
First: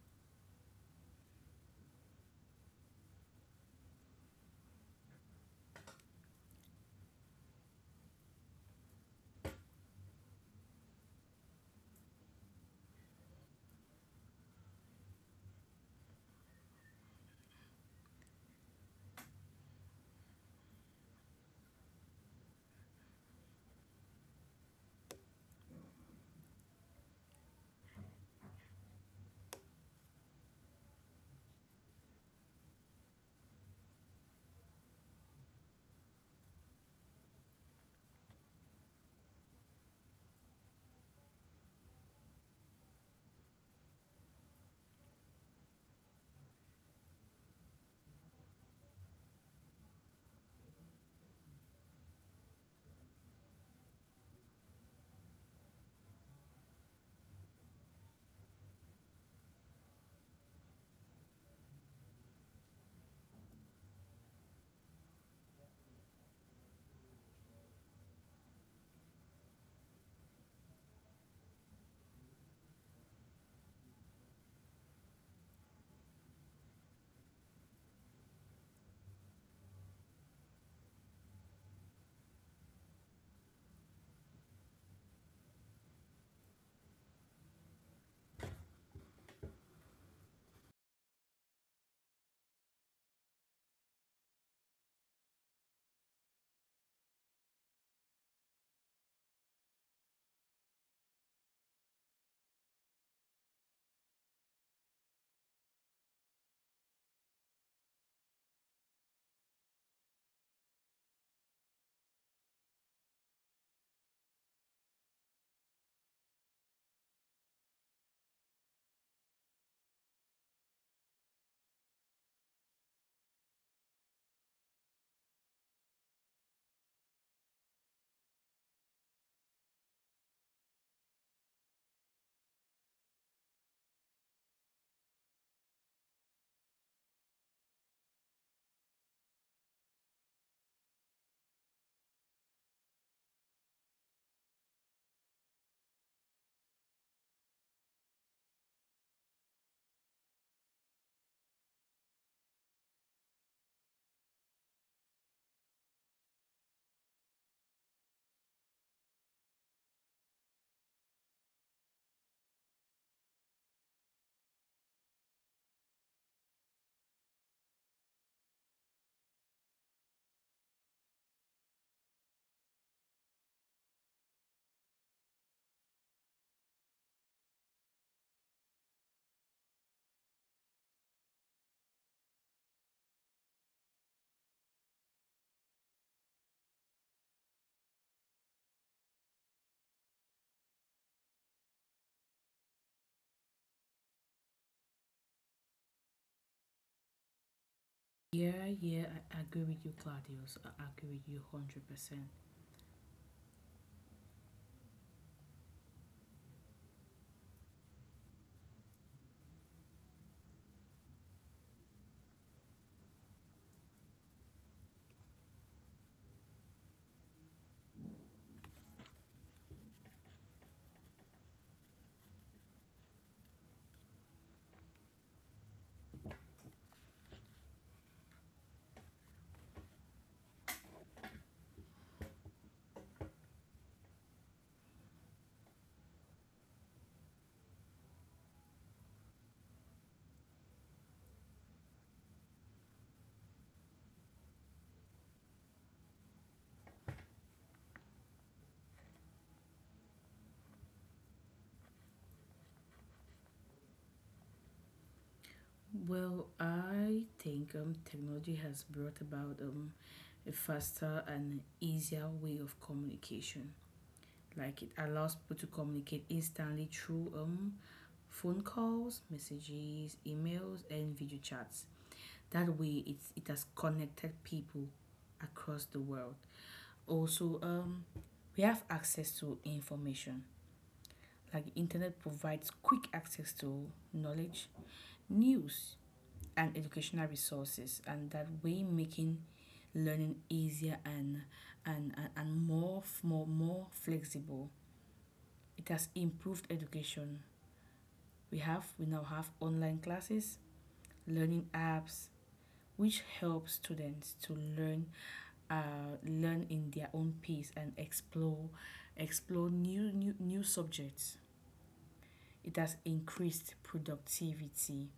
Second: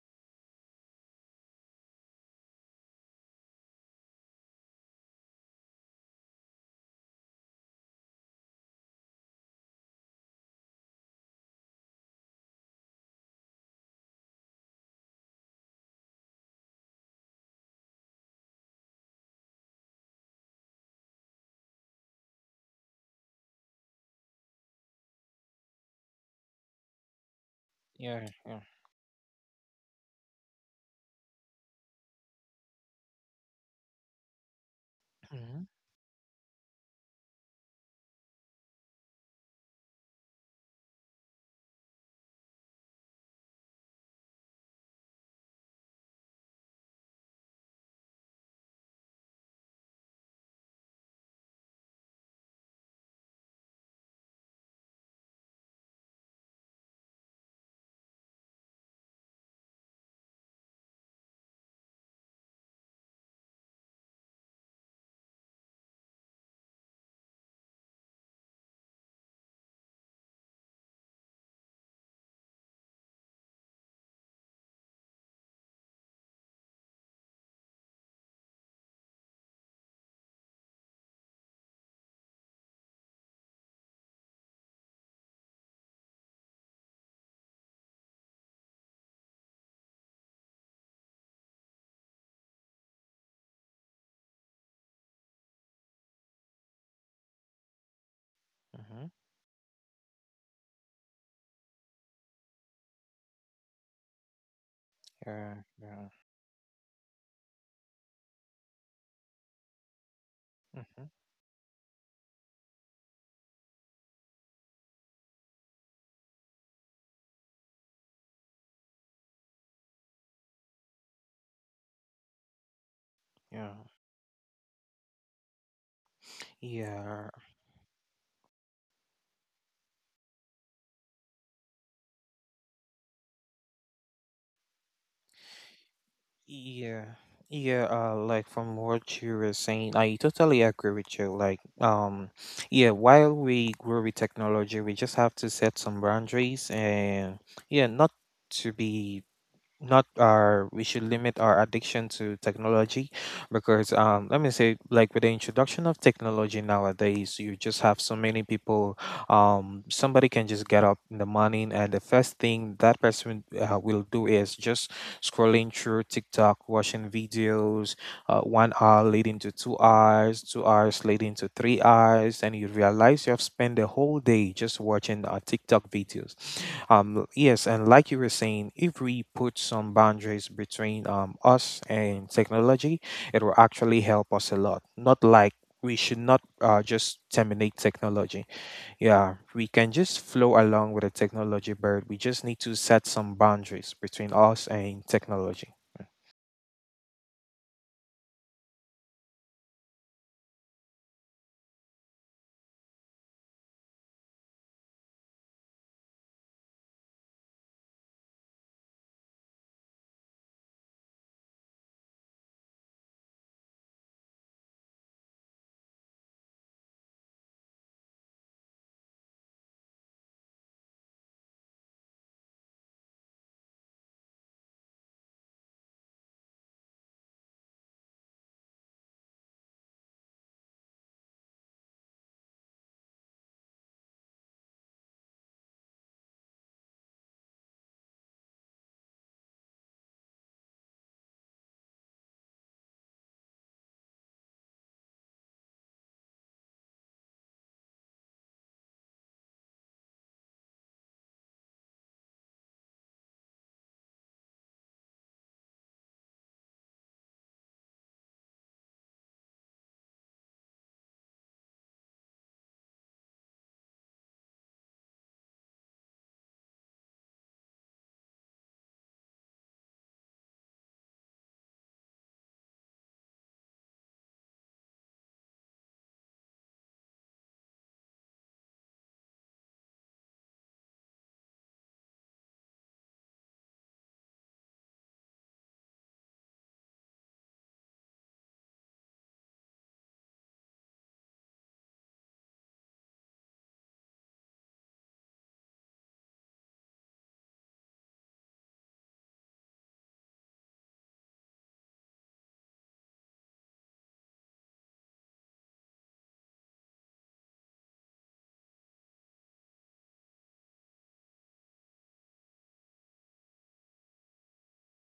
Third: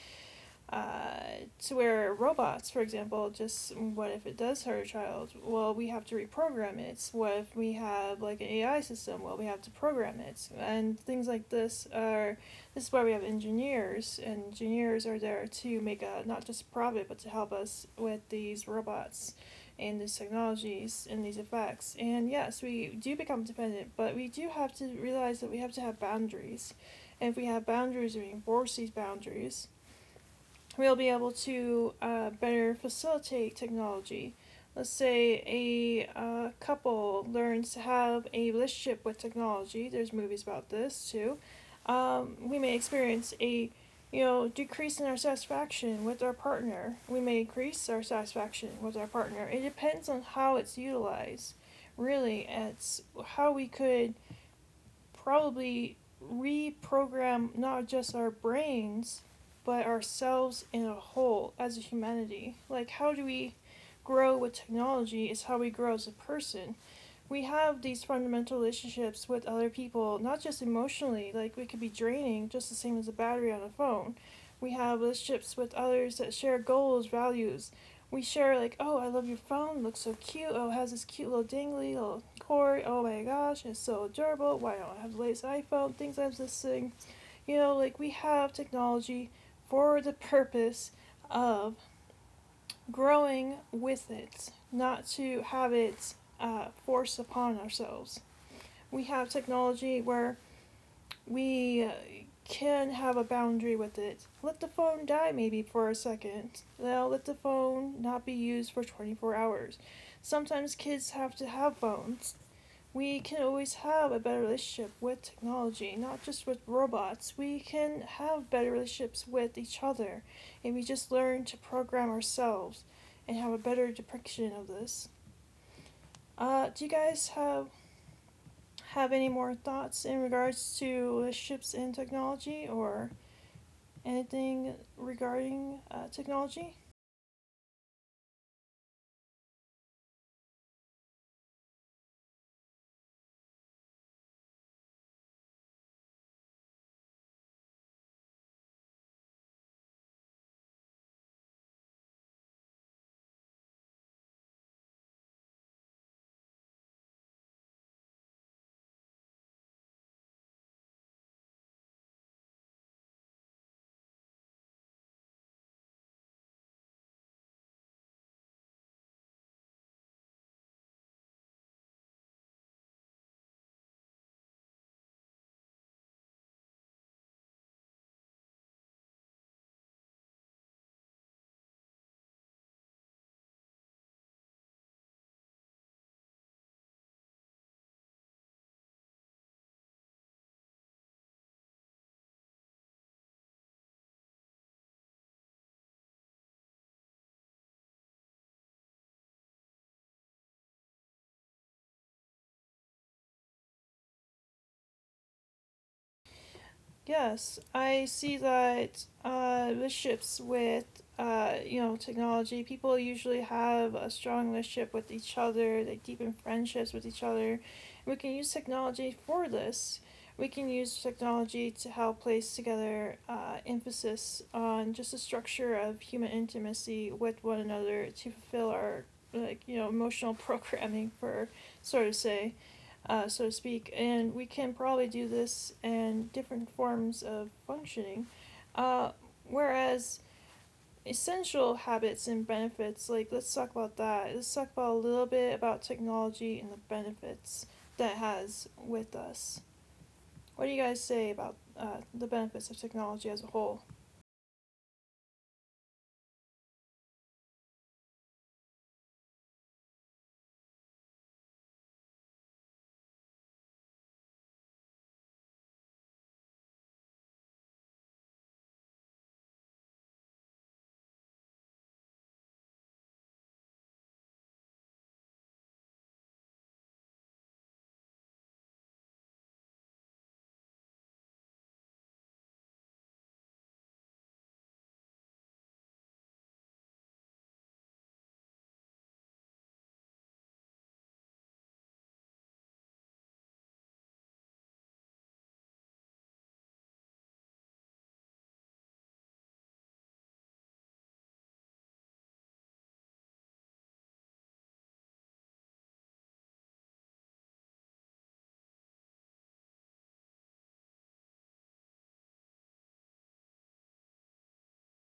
S1: uh, to where robots, for example, just what if it does hurt a child? Well, we have to reprogram it. What if we have like an AI system? Well, we have to program it. And things like this are, this is why we have engineers. And engineers are there to make a not just profit, but to help us with these robots and these technologies and these effects. And yes, we do become dependent, but we do have to realize that we have to have boundaries. And if we have boundaries,
S3: Yeah,
S1: we
S3: yeah.
S1: enforce these boundaries, we'll be able to better facilitate technology. Let's say
S3: Mm-hmm.
S1: a couple learns to have a relationship with technology. There's movies about this too. We may experience a, you know, decrease in our satisfaction with our partner. We may increase our satisfaction with our partner. It depends on how it's utilized. Really, it's how we could probably reprogram not just our brains, but ourselves in a whole as a humanity. Like, how do we grow with technology is how we grow as a person. We have these fundamental relationships with other people, not just emotionally, like we could be draining, just the same as a battery on a phone. We have relationships with others that share goals, values. We share, like, oh, I love your phone, it looks so cute, oh, it has this cute little dingly little cord, oh my gosh, it's so adorable, why don't I have the latest iPhone, things like this thing. You know, like, we have technology for the purpose of growing with it, not to have it forced upon ourselves.
S3: Mm-hmm.
S1: We have technology where we can have a boundary with it. Let the phone die
S3: Yeah,
S1: maybe for a
S3: yeah.
S1: second. Now let the phone not be used for 24 hours. Sometimes
S3: Mm-hmm.
S1: kids have to have phones. We can always have a better relationship with technology, not just with robots. We can have better relationships with each other if we just learn to program ourselves and have a
S3: Yeah.
S1: better depiction of this. Do you
S3: Yeah.
S1: guys have any more thoughts in regards to ships in technology or anything regarding technology?
S3: Yeah. Yeah, like from what you were saying, I totally agree with you. Like, yeah, while we grow with technology, we just have to set some boundaries and yeah, not to be not our we should limit our addiction to technology, because let me say, like, with the introduction of technology nowadays, you just have so many people. Somebody can just get up in the morning, and the first thing that person will do is just scrolling through TikTok, watching videos, 1 hour leading to 2 hours, 2 hours leading to 3 hours, and you realize you have spent the whole day just watching TikTok videos. Yes, and like you were saying, if we put some boundaries between us and technology, it will actually help us a lot. Not like we should not just terminate technology. Yeah, we can just flow along with the technology, but we just need to set some boundaries between us and technology.
S2: Yeah, yeah, I agree with you, Claudius. I agree with you 100%.
S1: Yes, I see that relationships with you know, technology, people usually have a strong relationship with each other. They deepen friendships with each other. We can use technology for this. We can use technology to help place together emphasis on just the structure of human intimacy with one another to fulfill our, like, you know, emotional programming for, so to say, so to speak, and we can probably do this in different forms of functioning. Uh, whereas essential habits and benefits, like let's talk about that. Let's talk about a little bit about technology and the benefits that it has with us. What do you guys say about the benefits of technology as a whole?
S2: Well, I think technology has brought about a faster and easier way of communication. Like, it allows people to communicate instantly through phone calls, messages, emails, and video chats. That way, it's, it has connected people across the world. Also, we have access to information. Like the internet provides quick access to knowledge, news, and educational resources, and that way making learning easier and more f- more more flexible. It has improved education. We now have online classes, learning apps, which helps students to learn, learn in their own pace, and explore, explore new subjects. It has increased productivity,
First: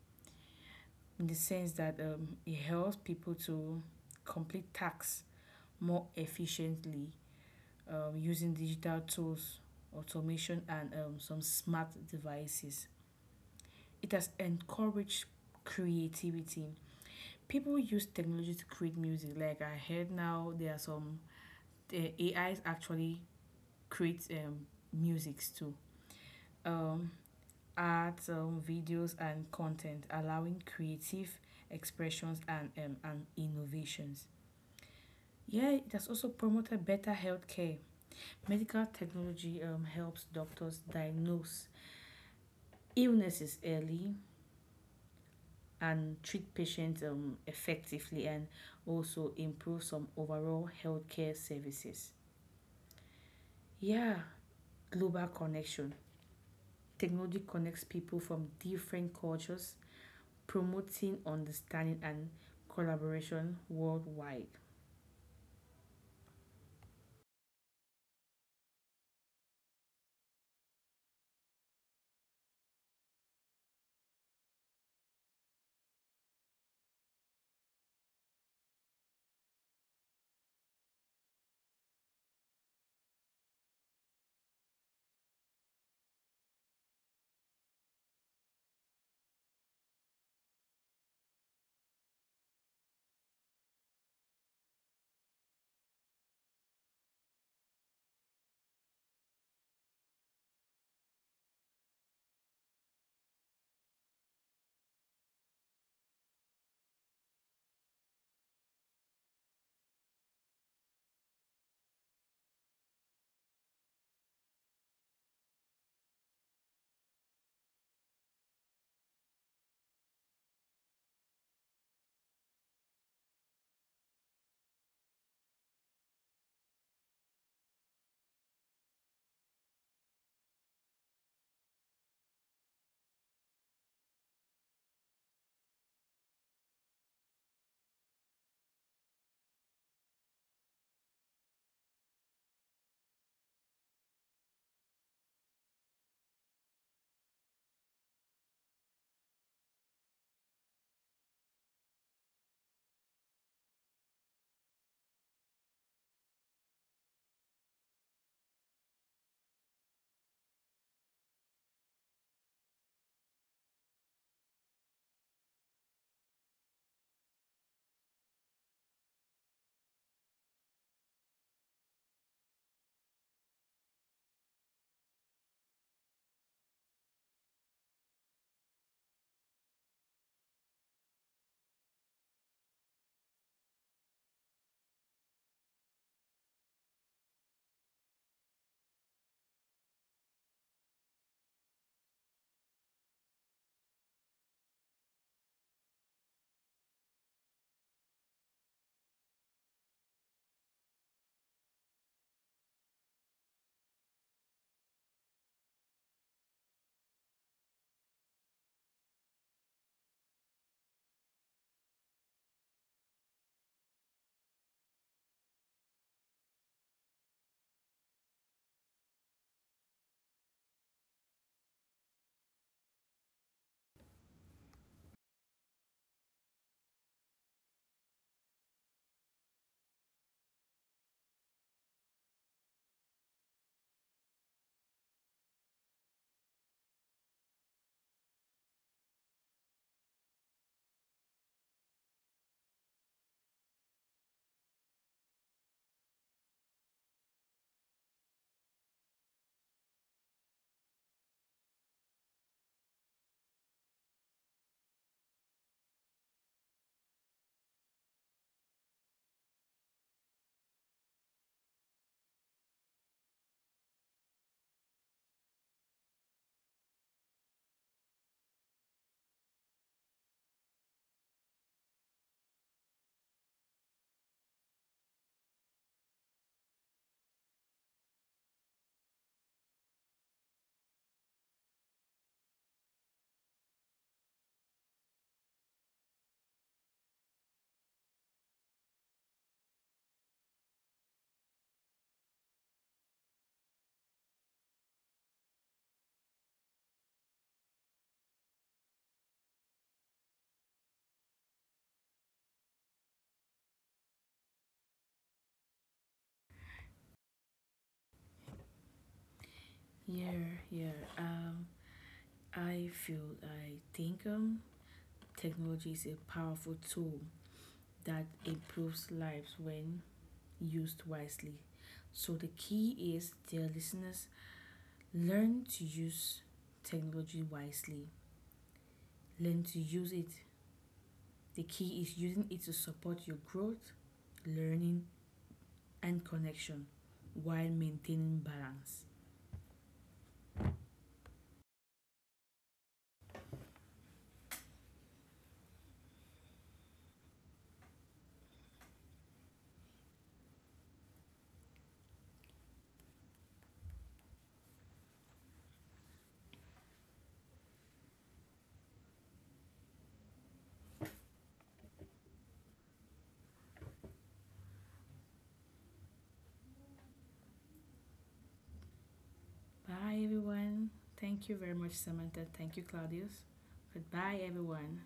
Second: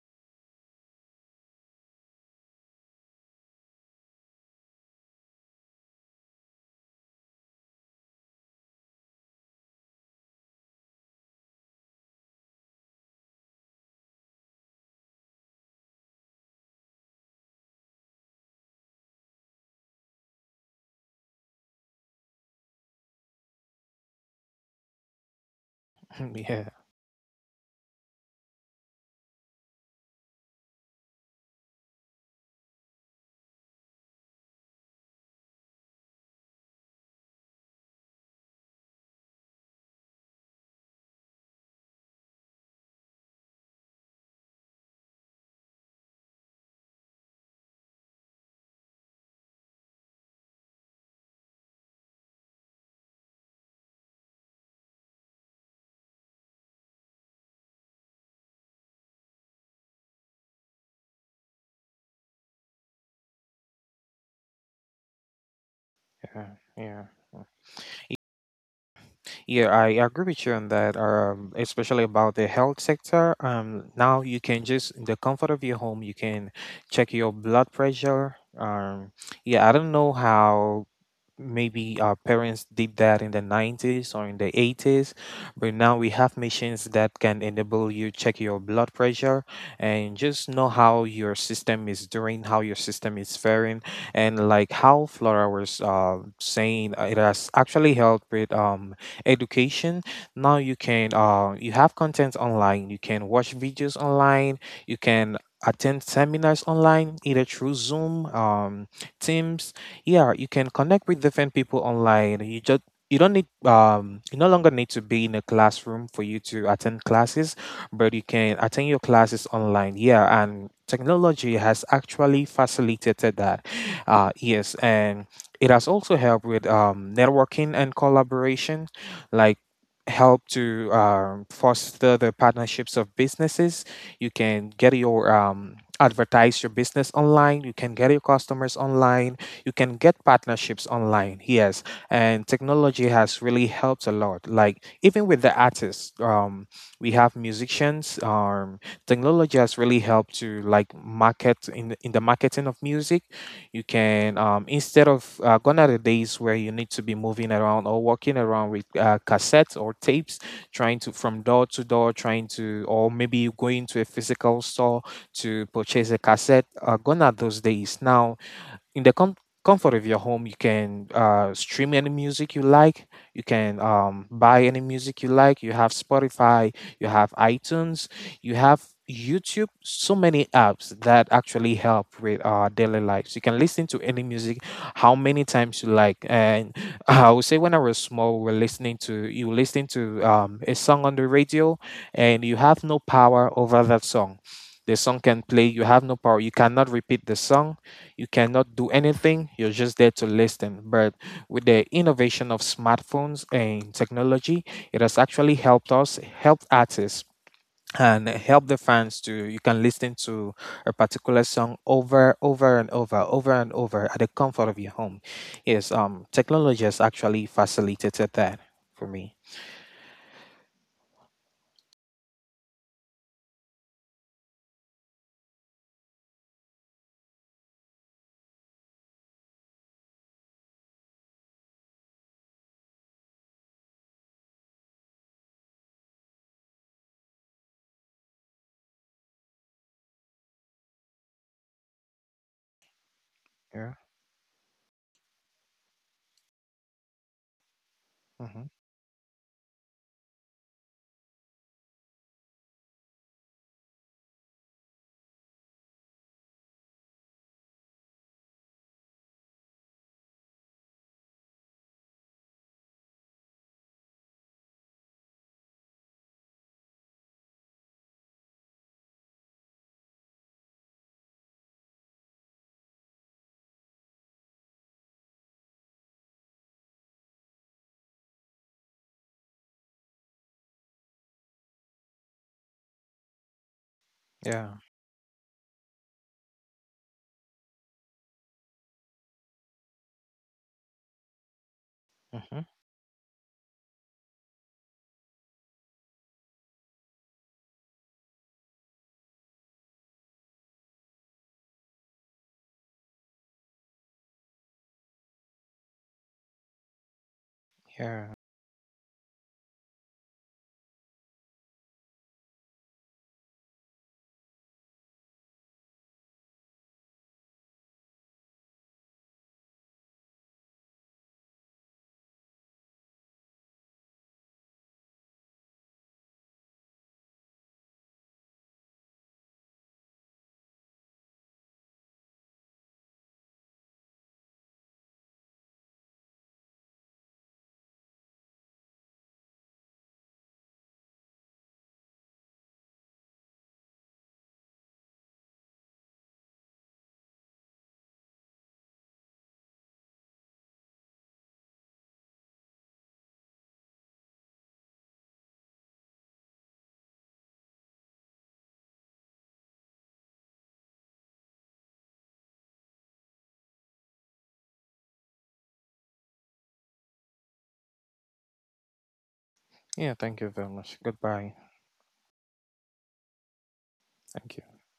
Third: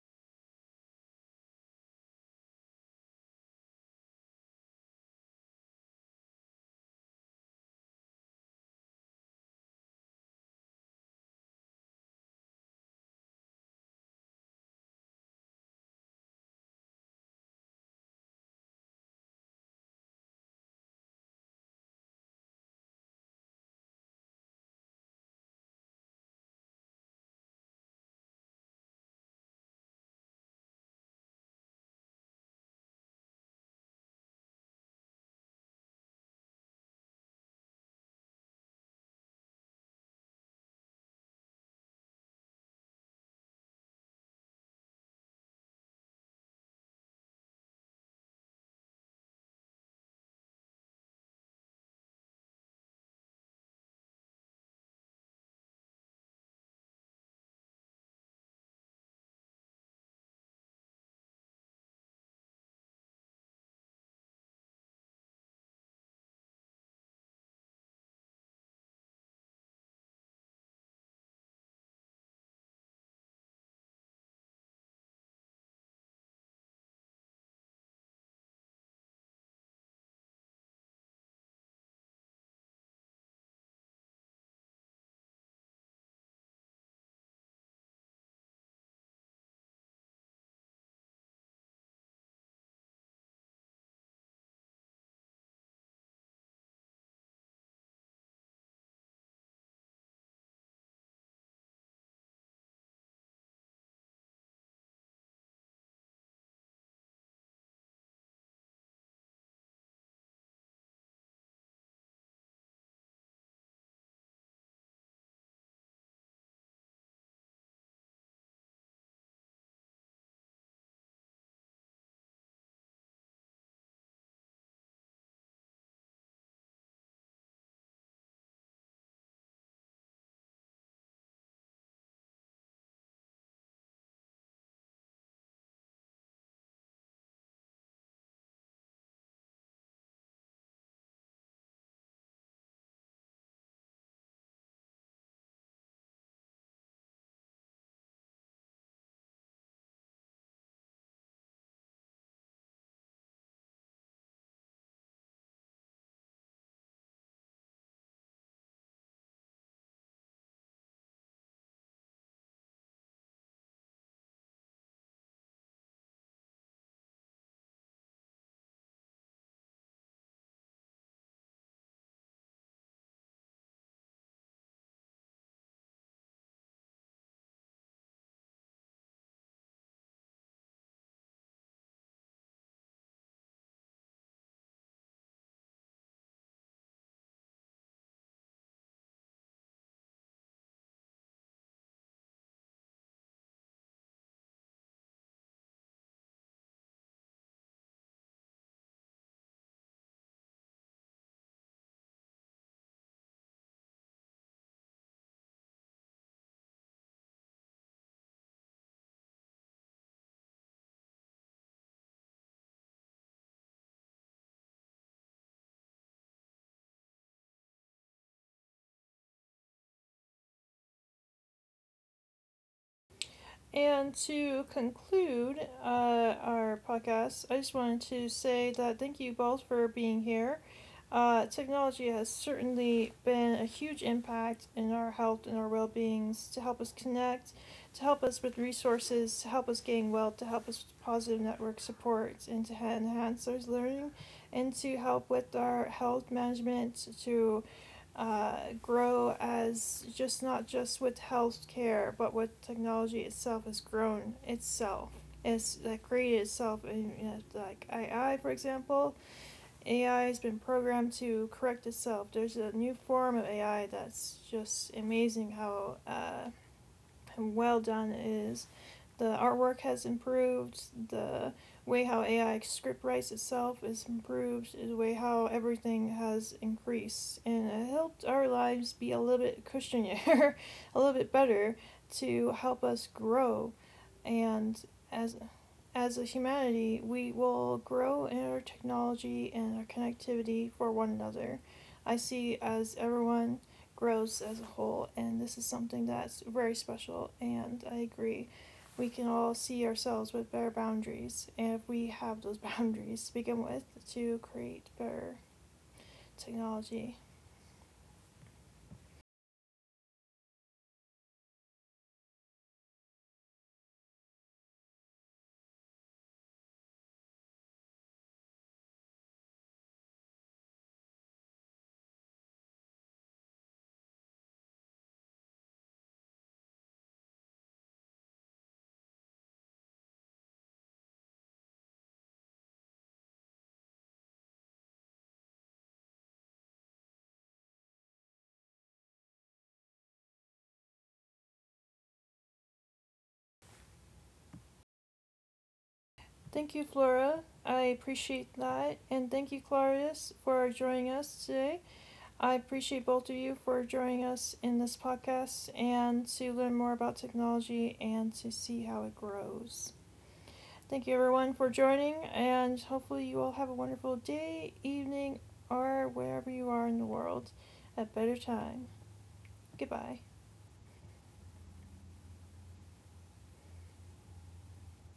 S2: in the sense that it helps people to complete tasks more efficiently, using digital tools, automation, and some smart devices. It has encouraged creativity. People use technology to create music. Like I heard now, there are some, the A is actually create musics too,
S3: Yeah,
S2: um, art, videos, and content, allowing creative expressions and innovations. Yeah, it has also promoted better healthcare. Medical technology helps doctors diagnose illnesses early and treat patients effectively, and also improve some overall healthcare services. Yeah, global connection. Technology connects people from different cultures, promoting understanding and collaboration worldwide.
S3: yeah, yeah. Yeah, I agree with you on that. Especially about the health sector. Now you can just, in the comfort of your home, you can check your blood pressure. Yeah, I don't know how maybe our parents did that in the 90s or in the 80s, but now we have machines that can enable you check your blood pressure and just know how your system is doing, how your system is faring. And like how Flora was saying, it has actually helped with education. Now you can you have content online, you can watch videos online, you can attend seminars online, either through Zoom, Teams. Yeah, you can connect with different people online. You just, you don't need you no longer need to be in a classroom for you to attend classes, but you can attend your classes online. Yeah, and technology has actually facilitated that. Yes, and it has also helped with networking and collaboration, like, help to foster the partnerships of businesses. You can get your advertise your business online, you can get your customers online, you can get partnerships online. Yes, and technology has really helped a lot, like even with the artists. We have musicians. Technology has really helped to, like, market in the marketing of music. You can instead of gone are the days where you need to be moving around or walking around with cassettes or tapes, trying to, from door to door, trying to, or maybe going to a physical store to purchase a cassette. Gone are those days. Now in the comfort of your home, you can stream any music you like, you can buy any music you like. You have Spotify, you have iTunes, you have YouTube, so many apps that actually help with our daily lives. You can listen to any music how many times you like. And I would say when I was small, we we're listening to you listening to a song on the radio, and you have no power over that song. The song can play, you have no power, you cannot repeat the song, you cannot do anything, you're just there to listen. But with the innovation of smartphones and technology, it has actually helped artists and help the fans to, you can listen to a particular song over and over at the comfort of your home. Yes, technology has actually facilitated that, for me.
S1: And to conclude our podcast, I just wanted to say that thank you both for being here. Technology has certainly been a huge impact in our health and our well beings to help us connect, to help us with resources, to help us gain wealth, to help us with positive network support, and to enhance our
S3: Yeah.
S1: learning, and to help with our health management, to
S3: Mm-hmm.
S1: grow as just not just with healthcare, but with technology itself has grown itself. It's like created itself, and you know, like AI, for example, AI has been programmed to correct itself. There's a new form of AI that's just amazing how and well done it is. The artwork has improved. The way how AI script writes itself is improved. The way how everything has increased, and it helped our lives be a little bit cushionier, a little bit better to help us grow. And
S3: Yeah.
S1: as as a humanity, we will grow in our technology and our connectivity for one another. I see
S3: Mm-hmm.
S1: as everyone grows as a whole, and this is something that's very special, and I agree. We can all see ourselves with better boundaries, and if we have those boundaries to begin with to create better technology.
S3: Yeah,
S2: Yeah, yeah. Um, I think technology is a powerful tool that improves lives when used wisely. So the key is, dear listeners, learn to use technology wisely. Learn to use it. The key is using it to support your growth, learning, and connection while maintaining balance.
S1: Thank you, Flora. I appreciate that, and thank you, Clarius, for joining us today. I appreciate both of you for joining us in this podcast and to learn more about technology and to see how it grows. Thank you everyone for joining, and hopefully, you all have a wonderful day, evening, or wherever you are in the world. A better time. Goodbye.
S3: yeah,
S2: Bye,
S3: thank you very
S2: everyone.
S3: much,
S2: Thank you
S3: goodbye.
S2: very much, Samantha. Thank you, Claudius. Goodbye,
S3: Thank you.
S2: everyone.